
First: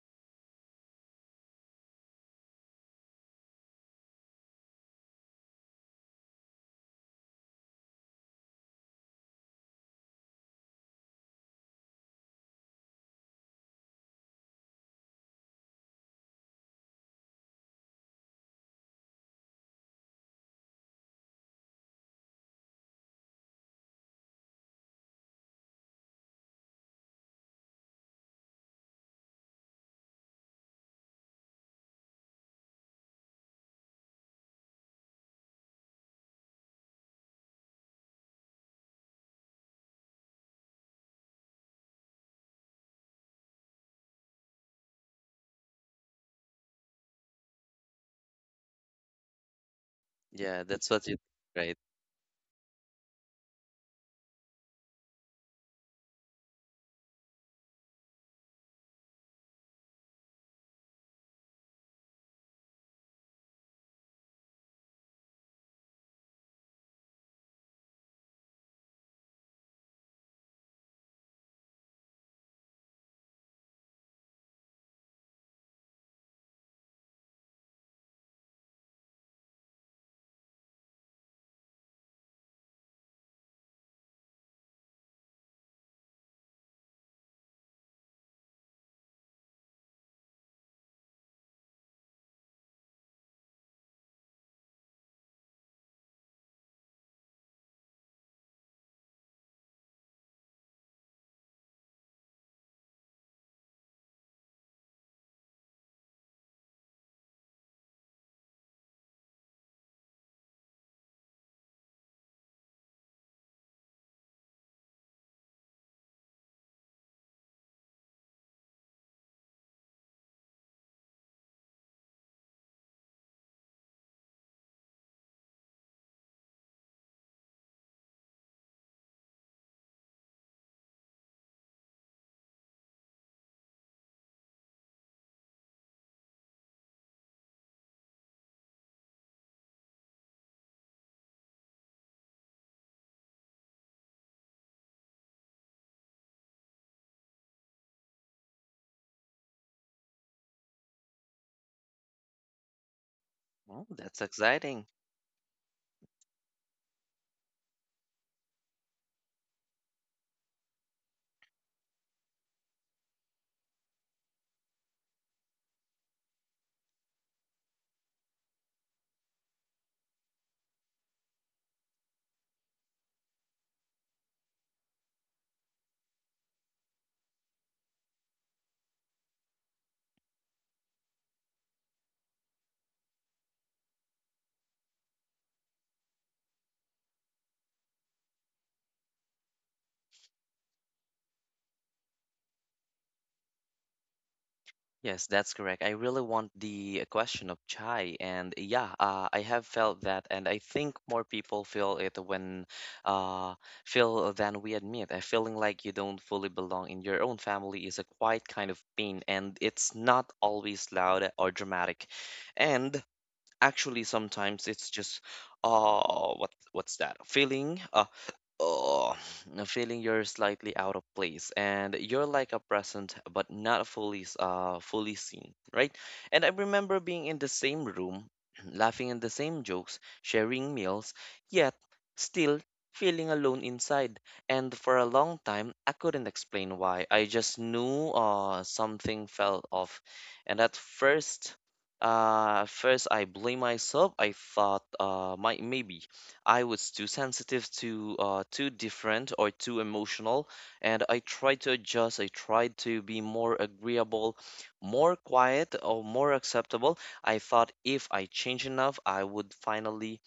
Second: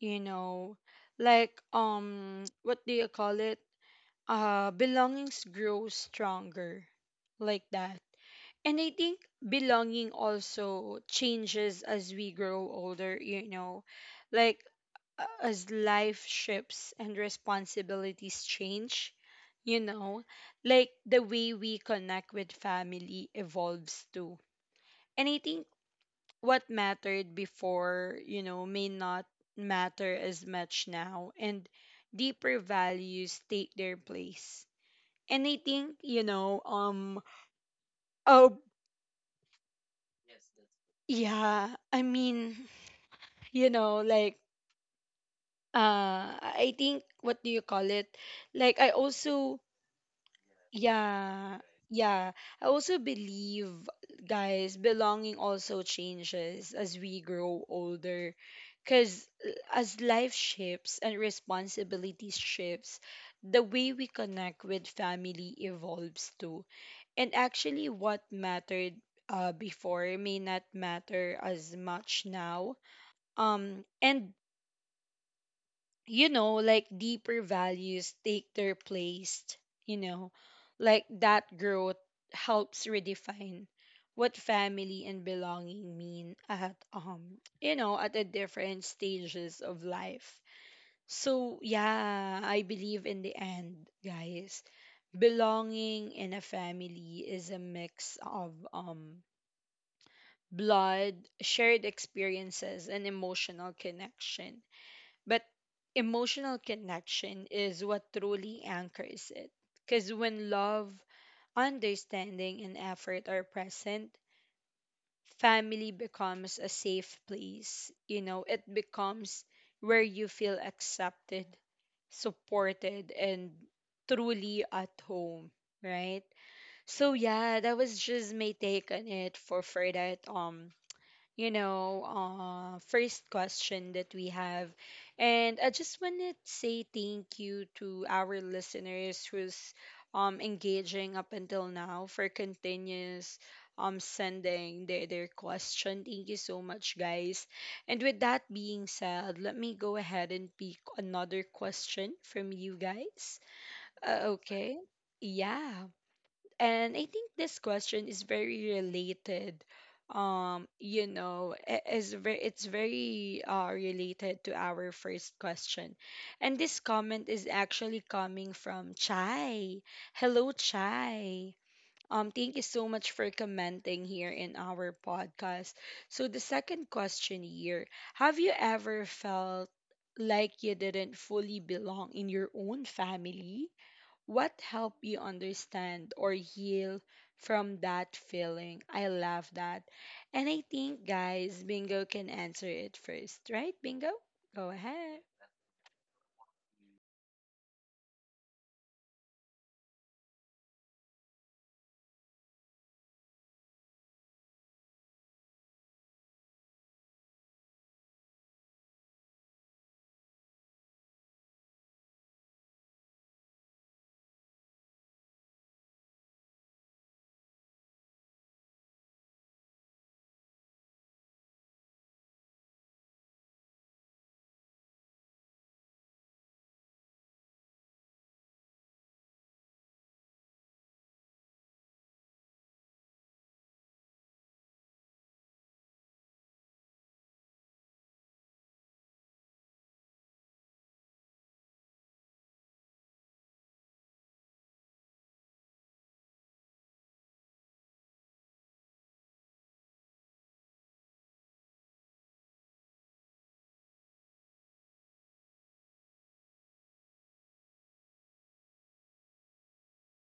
you know, like, what do you call it, belongings grow stronger, like that. And I think belonging also changes as we grow older, you know, like as life shifts and responsibilities change, you know, like the way we connect with family evolves too. And I think what mattered before, you know, may not matter as much now, and deeper values take their place. And I think, you know, oh, yeah, I mean, you know, like, I think, what do you call it? Like, I also— Yeah, that's what you Yeah, right. yeah. I also believe, guys, belonging also changes as we grow older. Because as life shifts and responsibilities shifts, the way we connect with family evolves too. And actually, what mattered before may not matter as much now. And you know, like deeper values take their place, you know, like that growth helps redefine what family and belonging mean at, you know, at the different stages of life. So yeah, I believe in the end, guys, belonging in a family is a mix of blood, shared experiences, and emotional connection, but emotional connection is what truly anchors it. Because when love, understanding, and effort are present, family becomes a safe place. You know, it becomes where you feel accepted, supported, and truly at home, right? So yeah, that was just my take on it for that, you know, first question that we have. And I just want to say thank you to our listeners who's engaging up until now, for continuous sending their question. Thank you so much, guys. And with that being said, let me go ahead and pick another question from you guys. Oh, that's Okay. exciting. Yeah. And I think this question is very related. You know, I- is very it's very related to our first question. And this comment is actually coming from Chai. Hello, Chai. Thank you so much for commenting here in our podcast. So the second question here, have you ever felt like you didn't fully belong in your own family? What helped you understand or heal from that feeling? I love that. And I think, guys, Bingo can answer it first, right? Bingo, go ahead. Yes, that's correct. I really want the question of Chai, and yeah, I have felt that, and I think more people feel it when uh, feel than we admit. A feeling like you don't fully belong in your own family is a quiet kind of pain, and it's not always loud or dramatic. And actually, sometimes it's just what what's that feeling? Oh, no, feeling you're slightly out of place and you're like a present but not fully seen, right? And I remember being in the same room, laughing at the same jokes, sharing meals, yet still feeling alone inside. And for a long time, I couldn't explain why. I just knew something felt off. And at first, first I blame myself. I thought my maybe. I was too sensitive, too different, or too emotional, and I tried to adjust. I tried to be more agreeable, more quiet, or more acceptable. I thought if I change enough, I would finally,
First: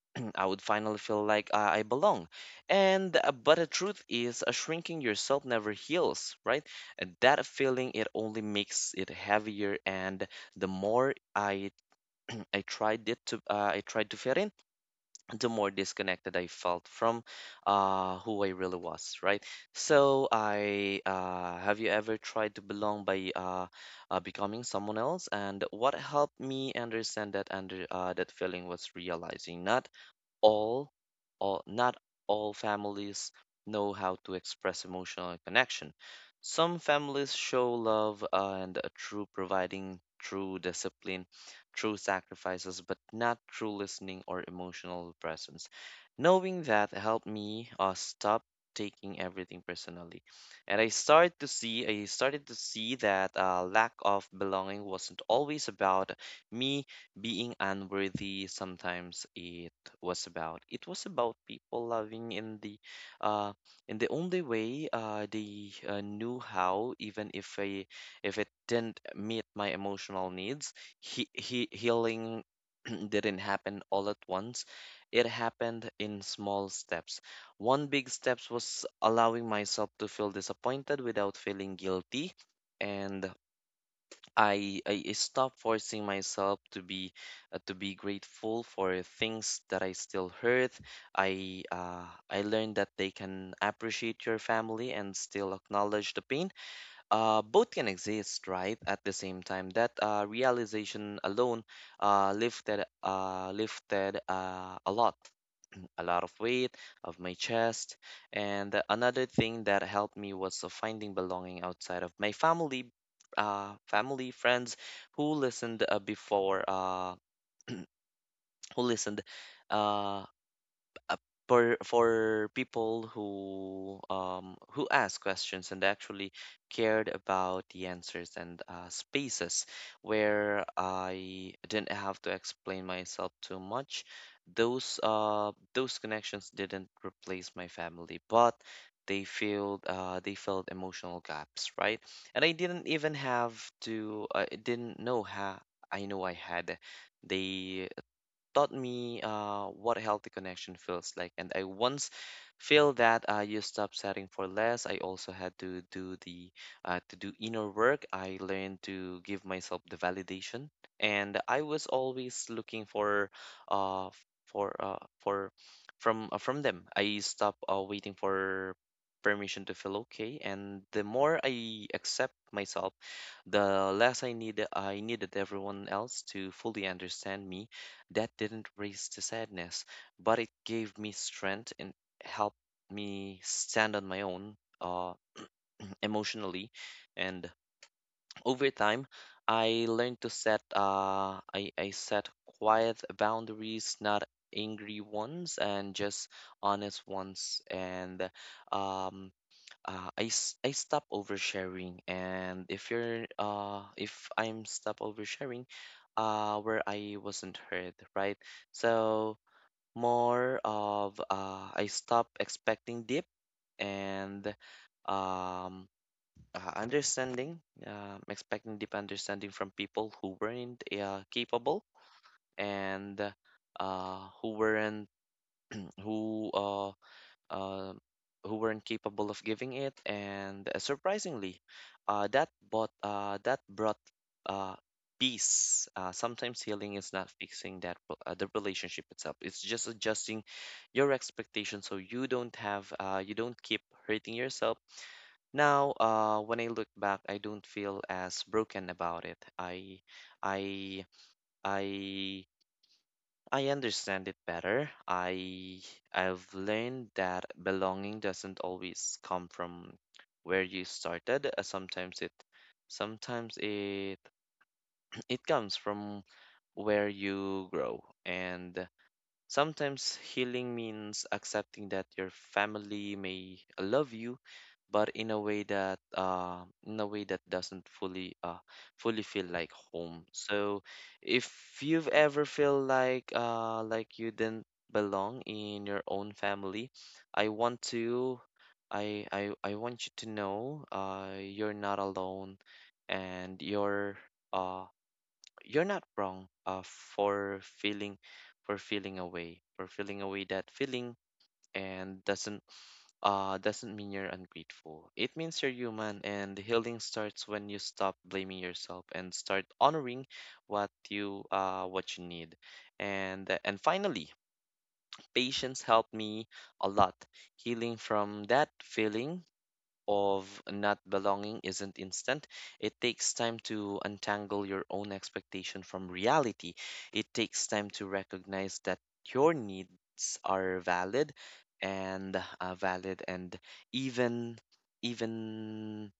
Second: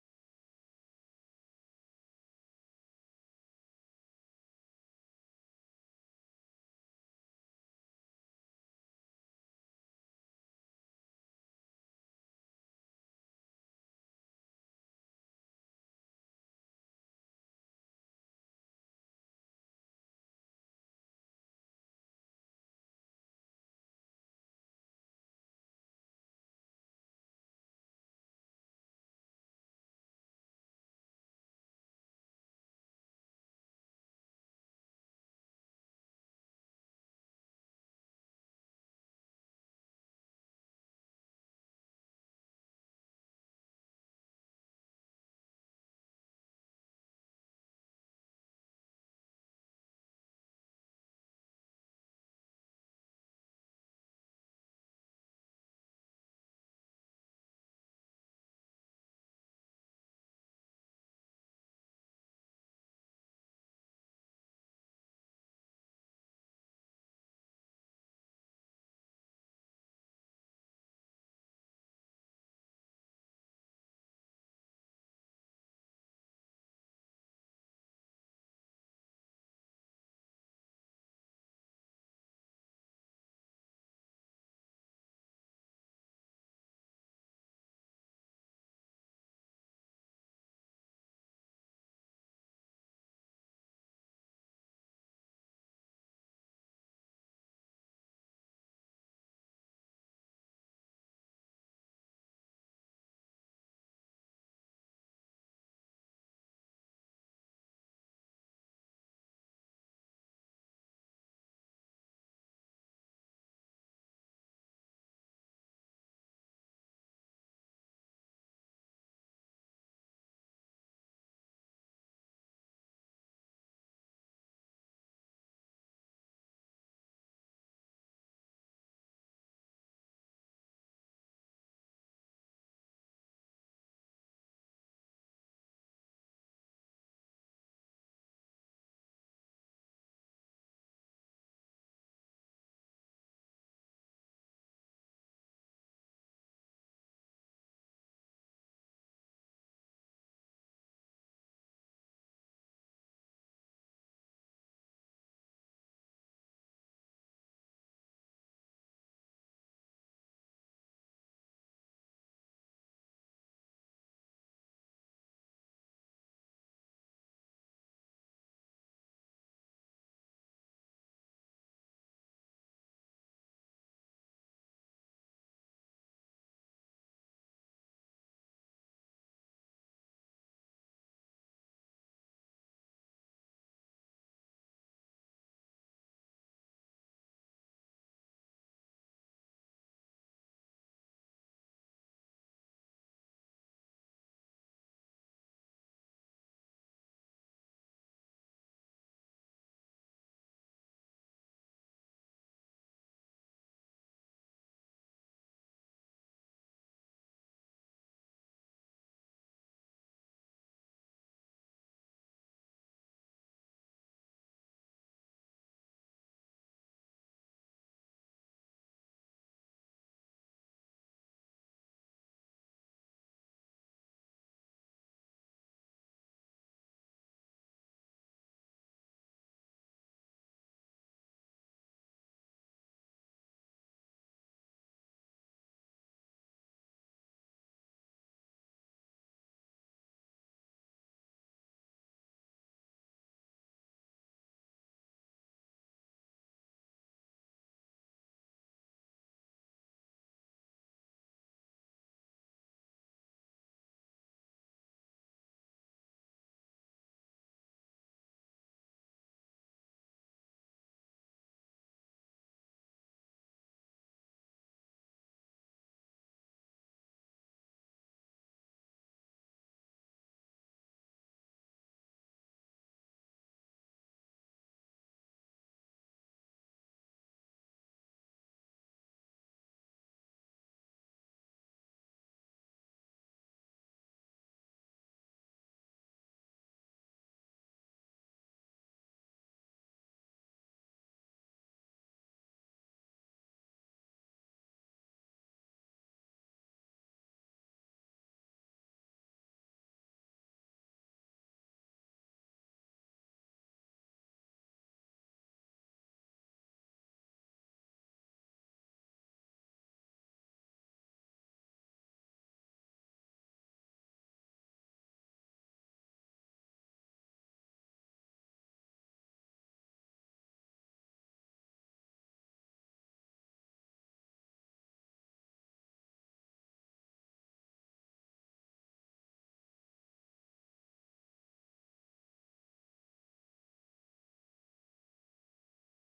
I would finally feel like I belong. And but the truth is, shrinking yourself never heals, right? And that feeling it only makes it heavier. And the more I tried it to, I tried to fit in, the more disconnected I felt from who I really was, right? So I have you ever tried to belong by becoming someone else? And what helped me understand that feeling was realizing all, not all families know how to express emotional connection. Some families show love and a true providing, true discipline, true sacrifices, but not true listening or emotional presence. Knowing that helped me stop taking everything personally, and I started to see that lack of belonging wasn't always about me being unworthy. Sometimes it was about. It was about people loving in the uh, only way they knew how, even if if it didn't meet my emotional needs. He Healing didn't happen all at once. It happened in small steps. One big steps was allowing myself to feel disappointed without feeling guilty. And I stopped forcing myself to be to be grateful for things that I still heard. I uh, I learned that they can appreciate your family and still acknowledge the pain, both can exist right at the same time. That realization alone lifted a lot a lot of weight of my chest. And another thing that helped me was finding belonging outside of my family, family friends who listened uh, before uh, who listened, uh, uh, for people who ask questions and actually cared about the answers, and spaces where I didn't have to explain myself too much. Those connections didn't replace my family, but they filled emotional gaps, right? And I didn't even have to. I didn't know how. I know I had. They taught me what a healthy connection feels like. And I once feel that I used up setting for less. I also had to do the to do inner work. I learned to give myself the validation, and I was always looking uh for from them. I stopped waiting for permission to feel okay, and the more I accept myself, the less I needed everyone else to fully understand me. That didn't raise the sadness, but it gave me strength and helped me stand on my own emotionally. And over time, I learned to set I set quiet boundaries, not angry ones, and just honest ones. And um, I stop oversharing. And if you're if I'm stop oversharing, where I wasn't heard, right? So more of I stop expecting deep and um, uh, understanding, expecting deep understanding from people who weren't capable and uh, who weren't who uh, uh, who weren't capable of giving it, and surprisingly, that brought uh, peace. Sometimes healing is not fixing that the relationship itself; it's just adjusting your expectations so you don't have, you don't keep hurting yourself. Now, when I look back, I don't feel as broken about it. I I I understand it better. I I've learned that belonging doesn't always come from where you started. Sometimes it it comes from where you grow. And sometimes healing means accepting that your family may love you, but in a way that doesn't fully fully feel like home. So if you've ever feel like you didn't belong in your own family, I want to I want you to know you're not alone, and uh, you're not wrong for feeling, for feeling away that feeling, and doesn't mean you're ungrateful. It means you're human, and healing starts when you stop blaming yourself and start honoring what you need. And finally, patience helped me a lot. Healing from that feeling of not belonging isn't instant. It takes time to untangle your own expectation from reality. It takes time to recognize that your needs are valid and even even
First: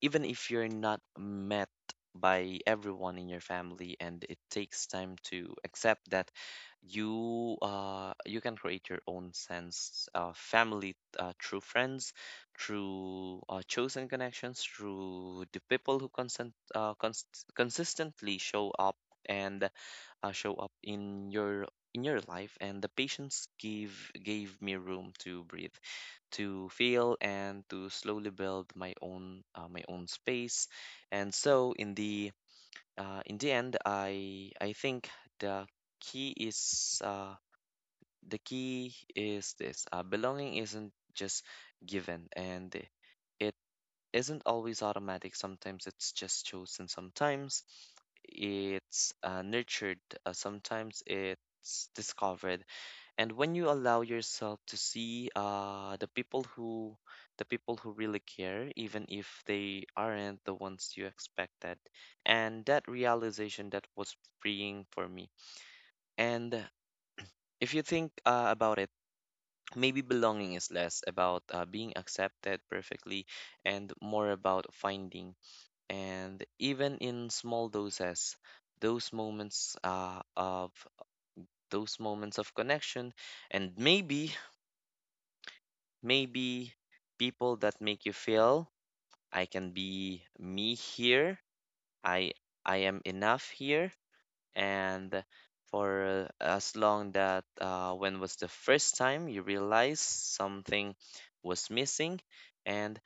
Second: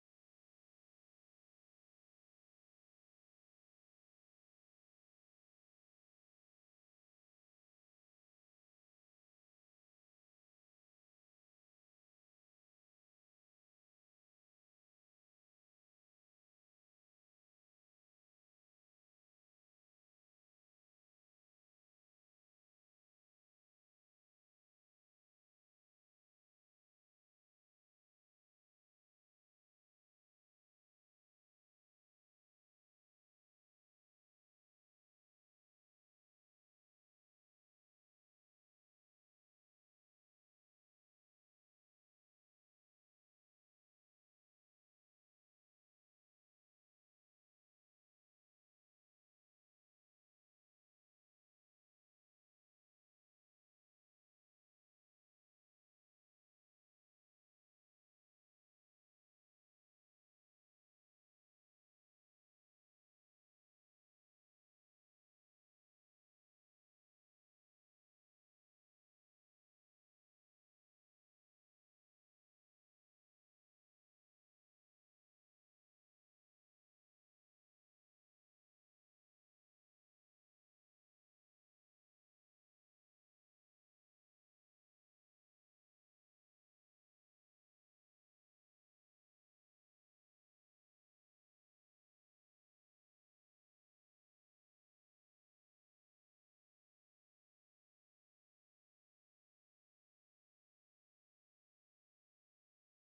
even if you're not met by everyone in your family. And it takes time to accept that you can create your own sense of family through friends, through chosen connections, through the people who consistently show up and show up in your life. And the patience give gave me room to breathe, to fail, and to slowly build my own space. And so in the end, I think the key is uh, the key is this belonging isn't just given, and it isn't always automatic. Sometimes it's just chosen. Sometimes it's nurtured. Sometimes it's discovered. And when you allow yourself to see the people who really care, even if they aren't the ones you expected, and that realization, that was freeing for me. And if you think about it, maybe belonging is less about being accepted perfectly and more about finding, and even in small doses, those moments uh, of those moments of connection, and maybe people that make you feel I can be me here. I I am enough here. And for as long that when was the first time you realized something was missing, and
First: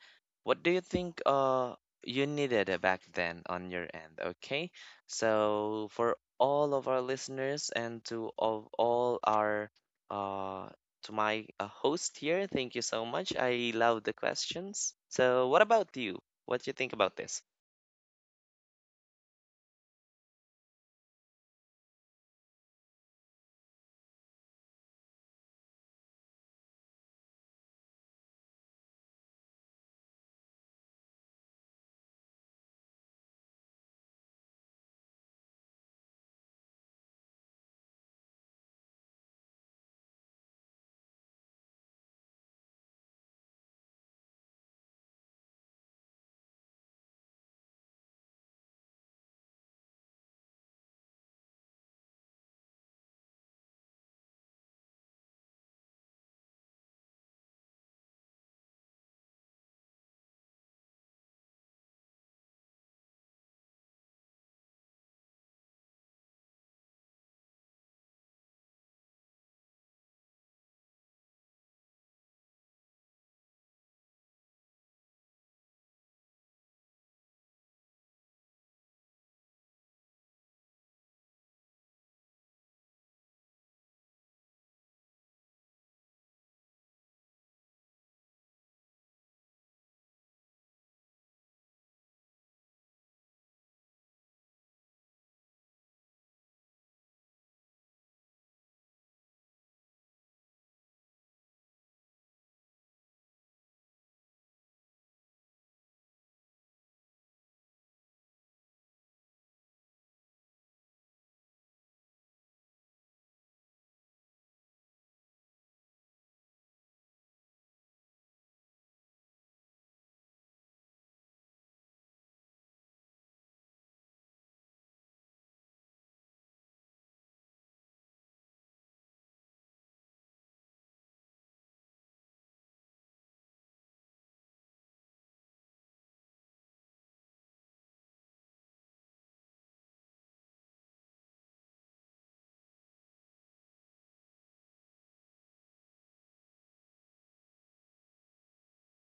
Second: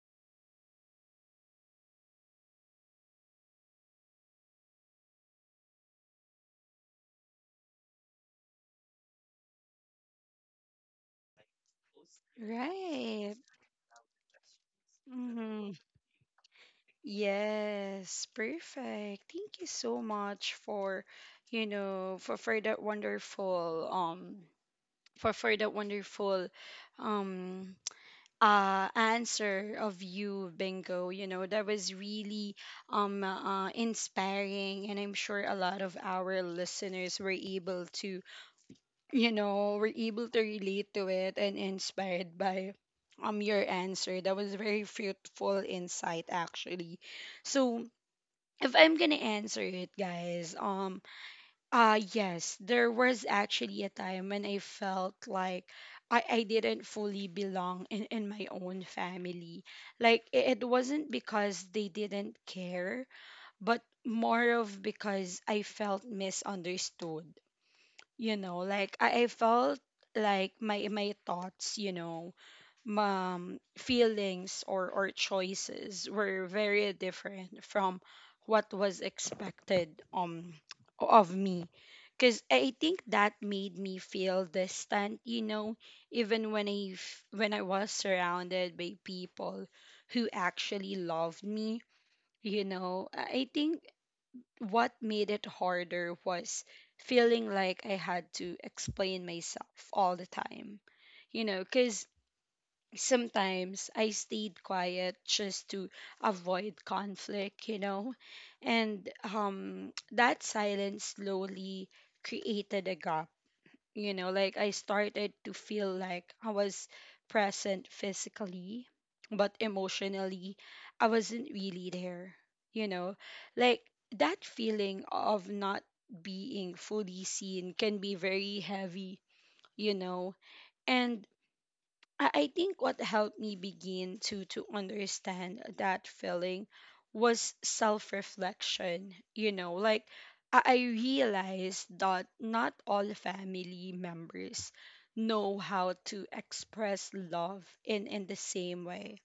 what do you think you needed back then on your end? Okay, so for all of our listeners, and to of all our, uh to my host here, thank you so much, Right. I love the questions. So what Hmm. about you, what do you think about this? Yes, perfect. Thank you so much for, you know, for that wonderful for that wonderful, um answer of you, Bingo. You know, that was really inspiring, and I'm sure a lot of our listeners were able to, you know, were able to relate to it and inspired by your answer. That was very fruitful insight, actually. So, if I'm gonna answer it, guys, yes, there was actually a time when I felt like I didn't fully belong in my own family. Like, it wasn't because they didn't care, but more of because I felt misunderstood. You know, like I felt like my thoughts, you know, feelings or choices were very different from what was expected, of me. Because I think that made me feel distant, you know, even when when I was surrounded by people who actually loved me, you know. I think what made it harder was feeling like I had to explain myself all the time, you know, because sometimes I stayed quiet just to avoid conflict, you know? And that silence slowly created a gap, you know, like I started to feel like I was present physically, but emotionally I wasn't really there, you know? Like that feeling of not being fully seen can be very heavy, you know? And I think what helped me begin to understand that feeling was self-reflection. You know, like I realized that not all family members know how to express love in the same way.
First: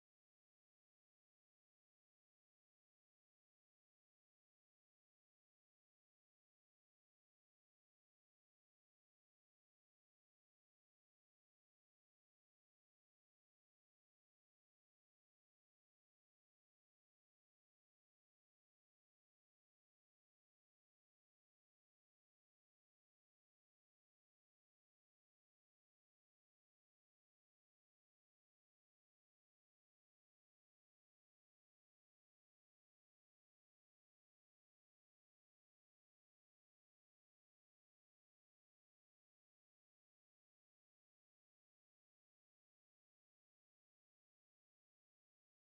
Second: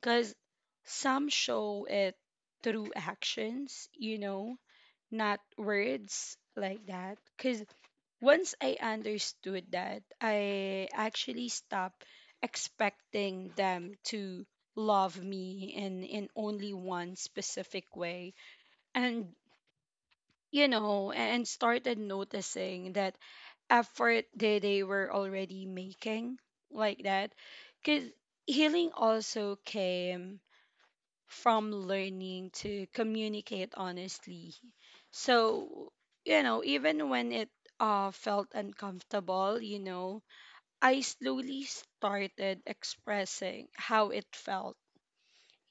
Cause some show it through actions, you know, not words, like that. Cause once I understood that, I actually stopped expecting them to love me in only one specific way, and you know, and started noticing that effort that they were already making, like that, because healing also came from learning to communicate honestly. So, you know, even when it felt uncomfortable, you know, I slowly started expressing how it felt,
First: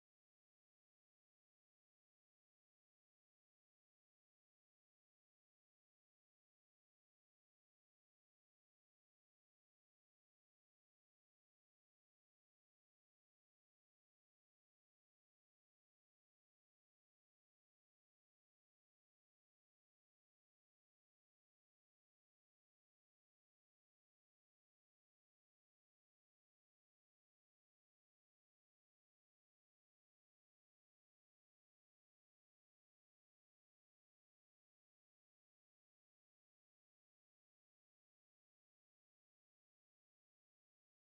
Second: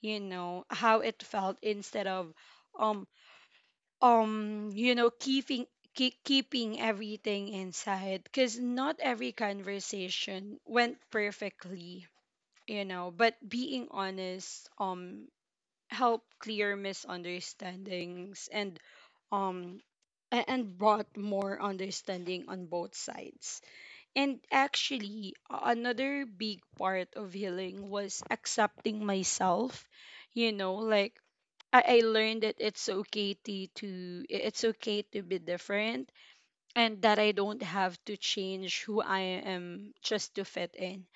you know, how it felt instead of um you know, keeping keeping everything inside, cuz not every conversation went perfectly, you know, but being honest help clear misunderstandings and um and brought more understanding on both sides. And actually, another big part of healing was accepting myself. You know, like I learned that it's okay to, it's okay to be different, and that I don't have to change who I am just to fit in,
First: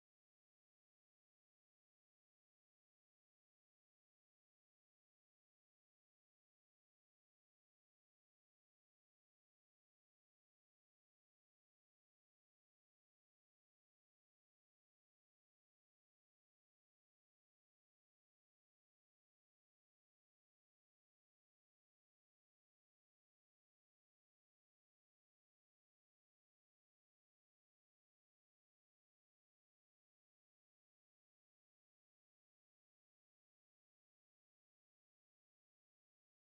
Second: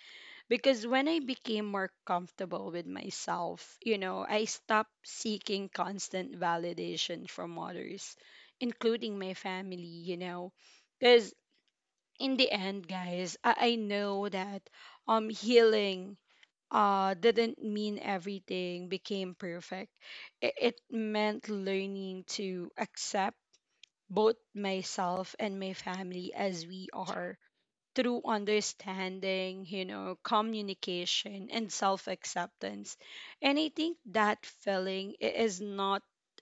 because when I became more comfortable with myself, you know, I stopped seeking constant validation from others, including my family, you know. Because in the end, guys, I know that healing didn't mean everything became perfect. It meant learning to accept both myself and my family as we are through understanding, you know, communication and self acceptance. And I think that feeling is not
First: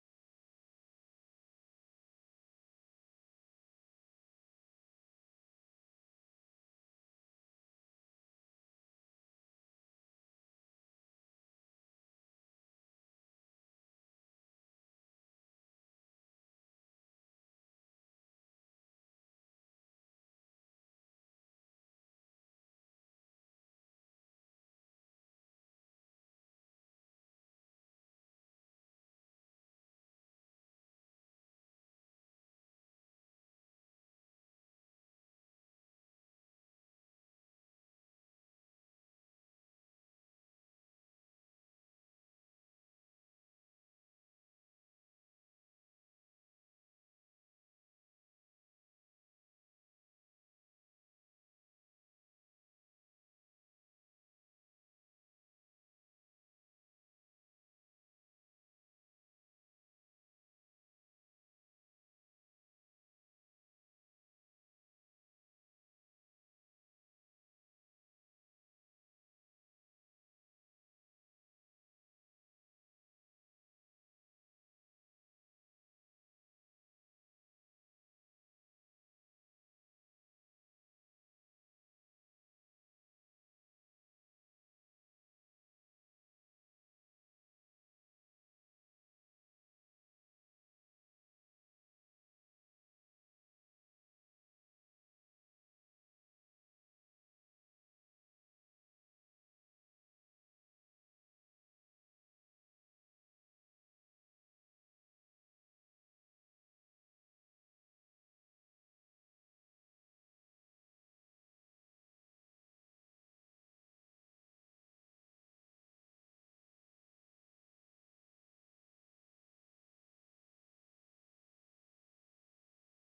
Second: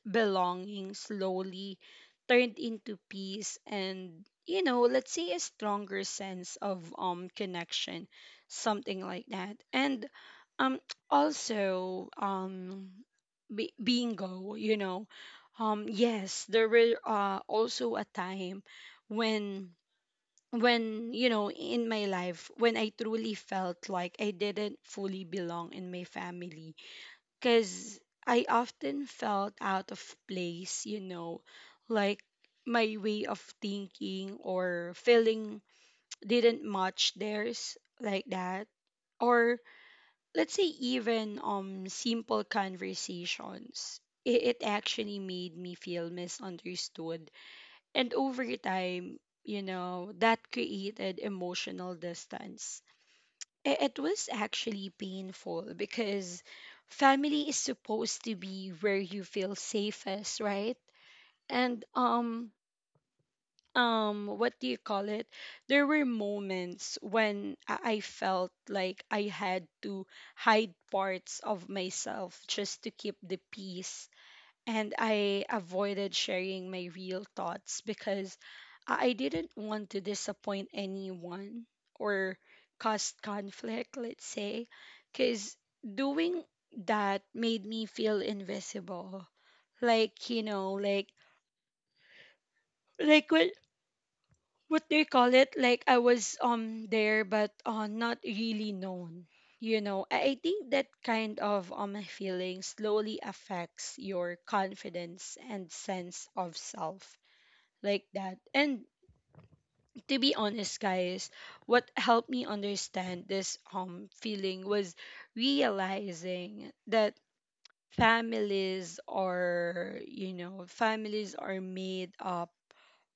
belonging slowly turned into peace and, you know, let's say a stronger sense of connection, something like that. And um also, bingo, you know, yes, there were, also a time when, you know, in my life when I truly felt like I didn't fully belong in my family, because I often felt out of place, you know, like my way of thinking or feeling didn't match theirs, like that, or let's say even simple conversations, it actually made me feel misunderstood, and over time, you know, that created emotional distance. It was actually painful because family is supposed to be where you feel safest, right? And what do you call it? There were moments when I felt like I had to hide parts of myself just to keep the peace, and I avoided sharing my real thoughts because I didn't want to disappoint anyone or cause conflict, let's say, because doing that made me feel invisible. Like, you know, like what they call it? Like I was there, but not really known. You know, I think that kind of feeling slowly affects your confidence and sense of self like that. And to be honest, guys, what helped me understand this feeling was realizing that families are, you know, families are made up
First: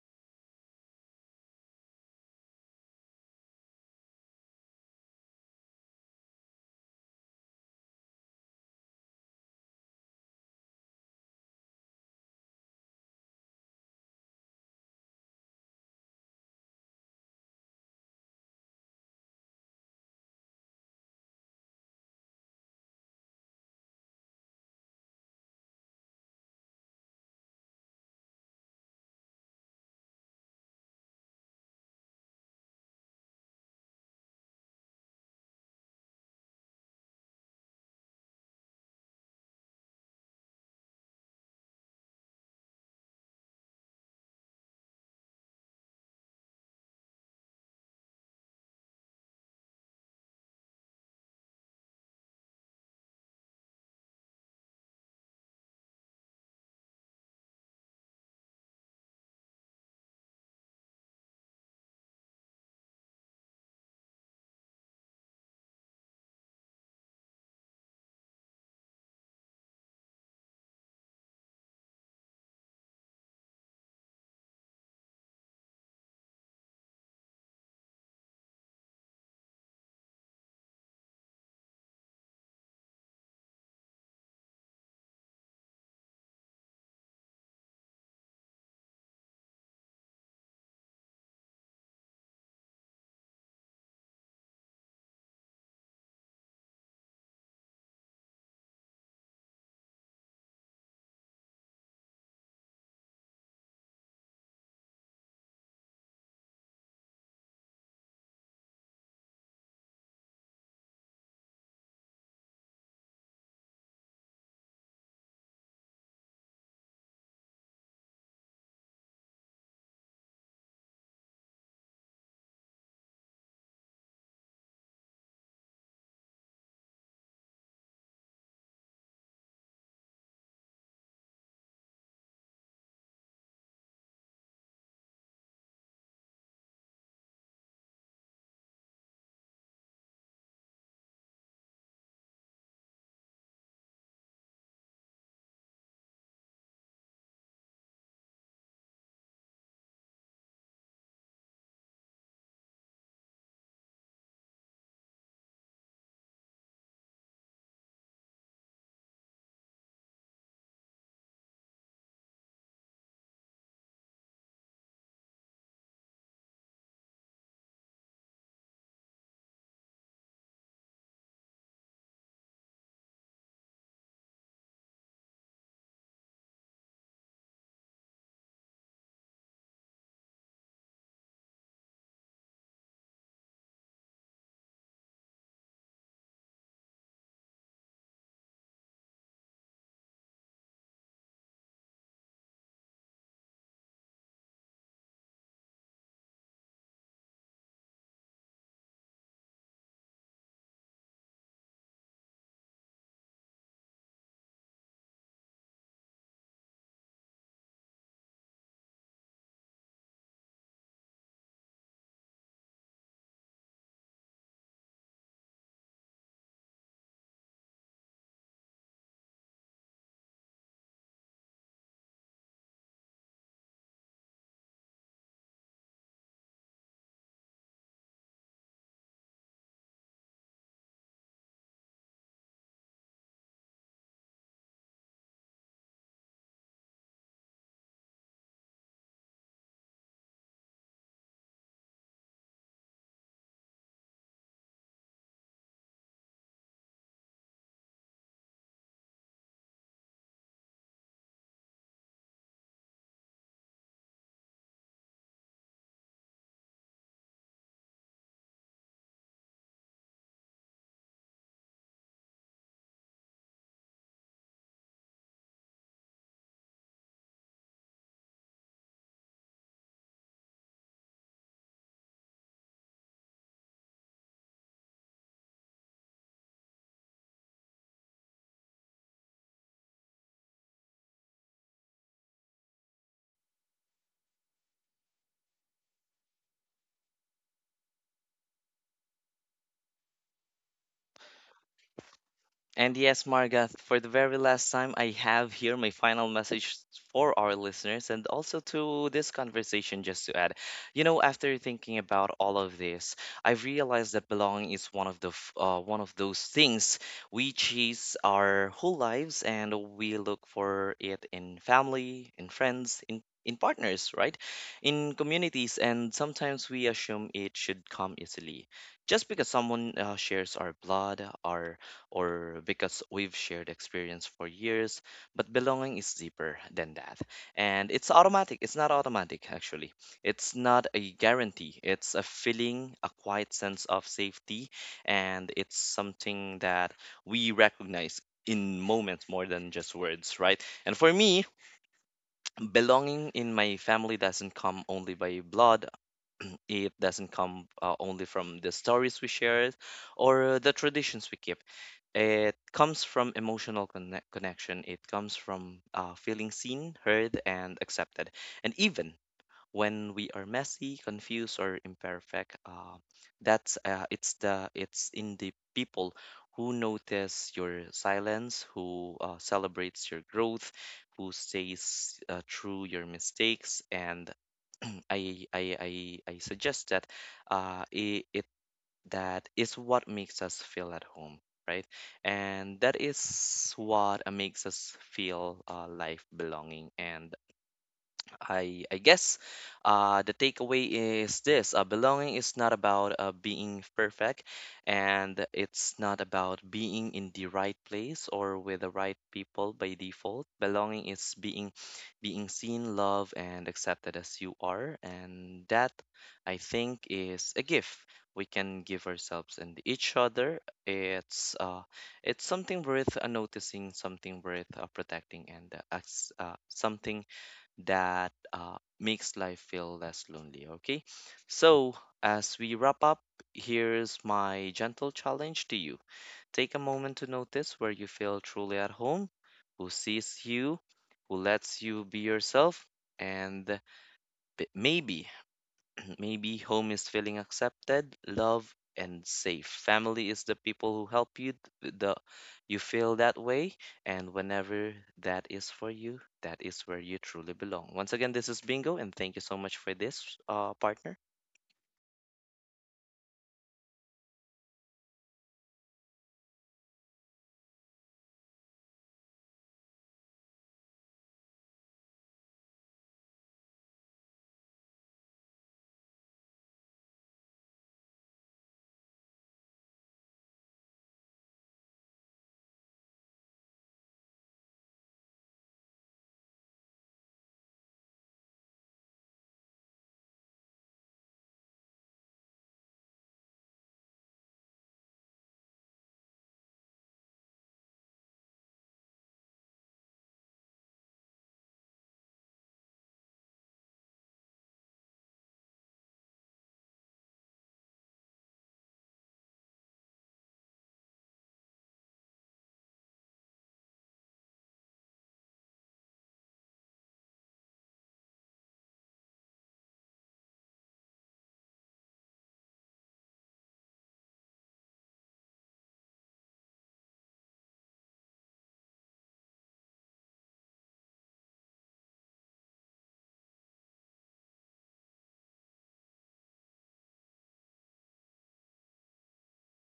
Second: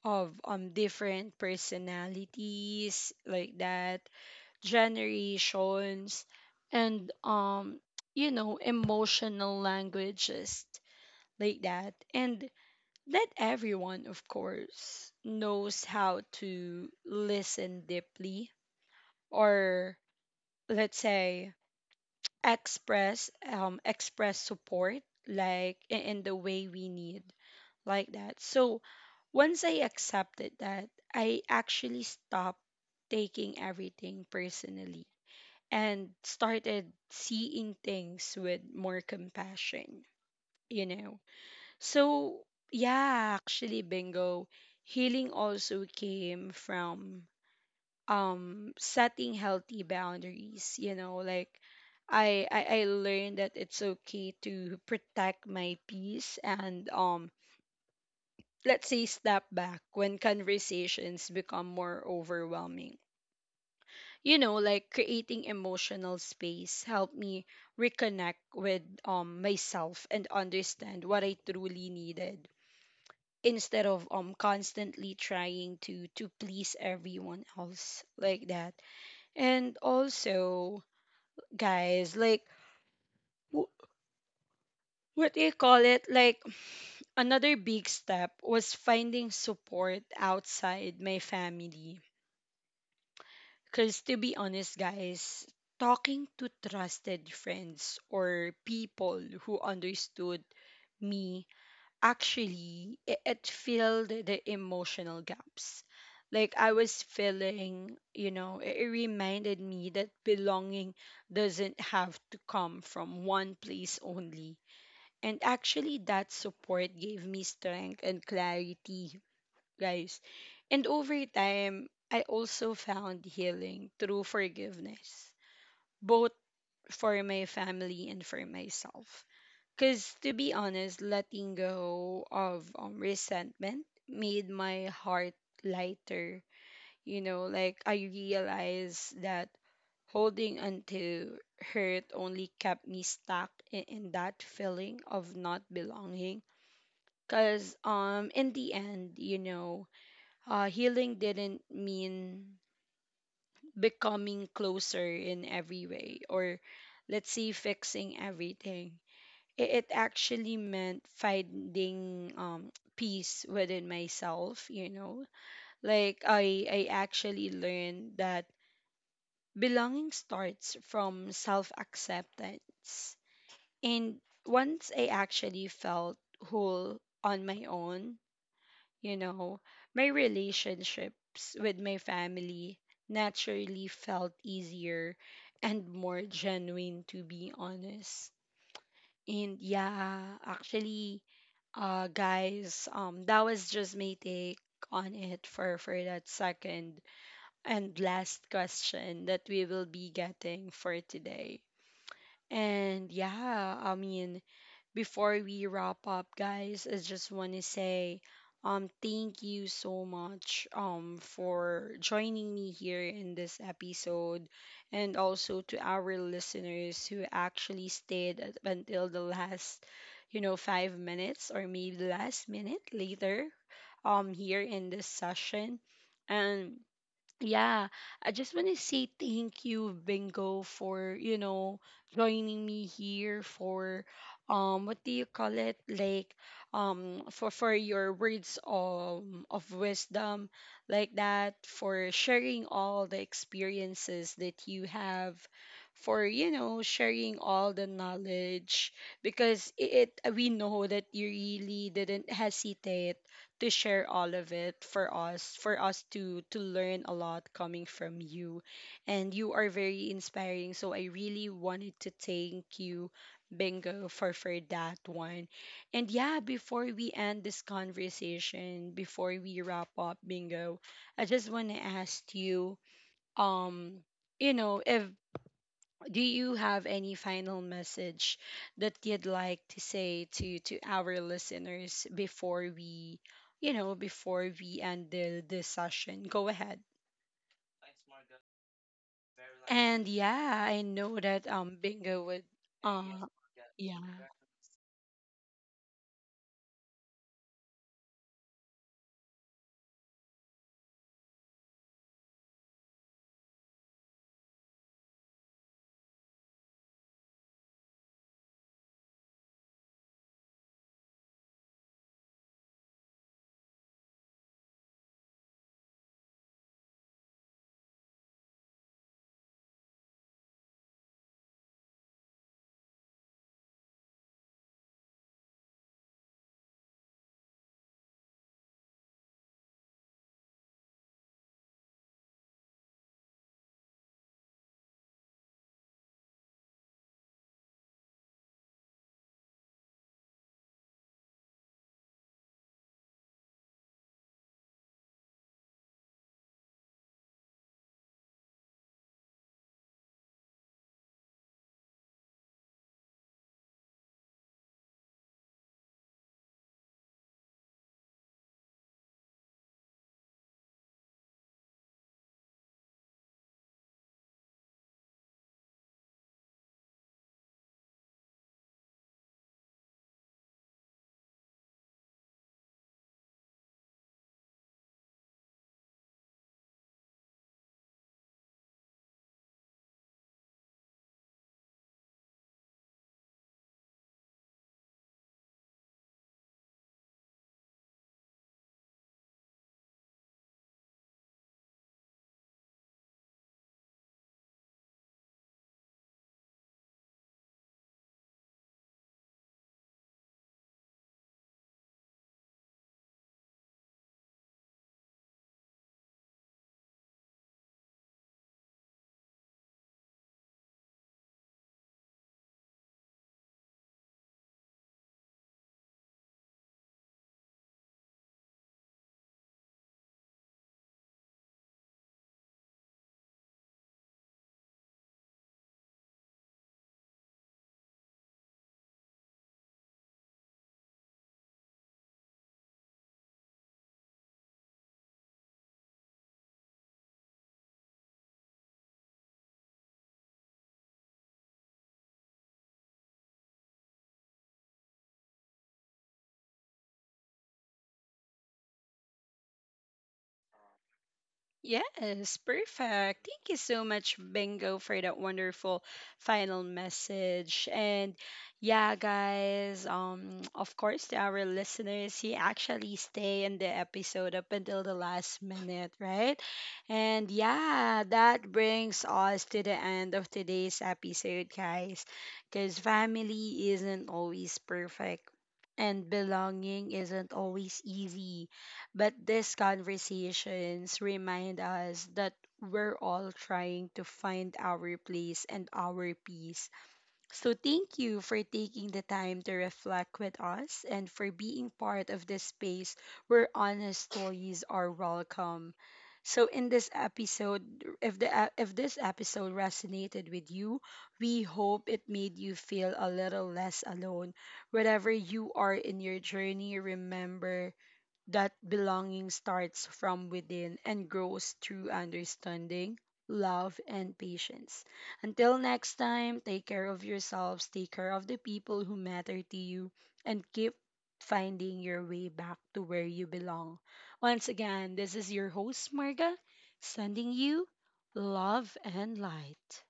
of different personalities like that, generations, and you know, emotional languages like that. And not everyone, of course, knows how to listen deeply, or let's say express support like in the way we need like that. So once I accepted that, I actually stopped taking everything personally and started seeing things with more compassion, you know. So, yeah, actually, bingo. Healing also came from setting healthy boundaries, you know, like I learned that it's okay to protect my peace, and let's say step back when conversations become more overwhelming. You know, like creating emotional space helped me reconnect with myself and understand what I truly needed instead of constantly trying to please everyone else like that. And also, guys, like wh- what do you call it like another big step was finding support outside my family, because to be honest, guys, talking to trusted friends or people who understood me actually it filled the emotional gaps like I was feeling. You know, it reminded me that belonging doesn't have to come from one place only. And actually that support gave me strength and clarity, guys. And over time, I also found healing through forgiveness, both for my family and for myself, because to be honest, letting go of resentment made my heart lighter. You know, like I realized that holding onto hurt only kept me stuck in that feeling of not belonging. Because in the end, you know, healing didn't mean becoming closer in every way or let's say fixing everything. It actually meant finding peace within myself, you know, like I actually learned that belonging starts from self acceptance. And once I actually felt whole on my own, you know, my relationships with my family naturally felt easier and more genuine, to be honest. And yeah, actually, guys, that was just my take on it for that second and last question that we will be getting for today. And yeah, I mean, before we wrap up, guys, I just want to say thank you so much for joining me here in this episode, and also to our listeners who actually until the last you know 5 minutes or maybe the last minute later here in this session. And yeah, I just want to say thank you, Bingo, for you know joining me here for what do you call it like for your words of wisdom like that, for sharing all the experiences that you have, for you know sharing all the knowledge, because it we know that you really didn't hesitate to share all of it for us to learn a lot coming from you. And you are very inspiring. So I really wanted to thank you, Bingo, for that one. And yeah, before we end this conversation, before we wrap up, Bingo, I just want to ask you, um, you know, if do you have any final message that you'd like to say to our listeners before we you know before we end the session. Go ahead. And yeah, I know that bingo would And uh yes, Margath, for the yeah. very last time, I have here my final message for our listeners and also to this conversation, just to add. You know, after thinking about all of this, I've realized that belonging is one of the one of those things we chase our whole lives, and we look for it in family, in friends, in partners, right? In communities, and sometimes we assume it should come easily. Just because someone shares our blood, our, or because we've shared experience for years. But belonging is deeper than that. And it's automatic, it's not automatic actually. It's not a guarantee, it's a feeling, a quiet sense of safety, and it's something that we recognize in moments more than just words, right? And for me, belonging in my family doesn't come only by blood, it doesn't come only from the stories we share or the traditions we keep. It comes from emotional connection. It comes from feeling seen, heard, and accepted. And even when we are messy, confused, or imperfect, that's it's the, it's in the people who notice your silence, who celebrates your growth, who stays through your mistakes, and I suggest that it, it that is what makes us feel at home, right? And that is what makes us feel life belonging. And I guess the takeaway is this: belonging is not about being perfect, and it's not about being in the right place or with the right people by default. Belonging is being seen, loved, and accepted as you are, and that, I think, is a gift we can give ourselves and each other. It's uh, it's something worth noticing, something worth protecting, and something that makes life feel less lonely. Okay, so as we wrap up, here's my gentle challenge to you: take a moment to notice where you feel truly at home, who sees you, who lets you be yourself, and maybe maybe home is feeling accepted, loved, and safe. Family is the people who help you th- the you feel that way, and whenever that is for you, that is where you truly belong. Once again, this is Bingo, and thank you so much for this, partner. Yes, perfect. Thank you so much, Bingo, for that wonderful final message. And yeah, guys, of course, to our listeners, he actually stay in the episode up until the last minute, right? And yeah, that brings us to the end of today's episode, guys, because family isn't always perfect, and belonging isn't always easy. But these conversations remind us that we're all trying to find our place and our peace. So, thank you for taking the time to reflect with us and for being part of this space where honest stories are welcome. So in this episode, if the ep- if this episode resonated with you, we hope it made you feel a little less alone. Wherever you are in your journey, remember that belonging starts from within and grows through understanding, love, and patience. Until next time, take care of yourselves, take care of the people who matter to you, and keep finding your way back to where you belong. Once again, this is your host, Marga, sending you love and light.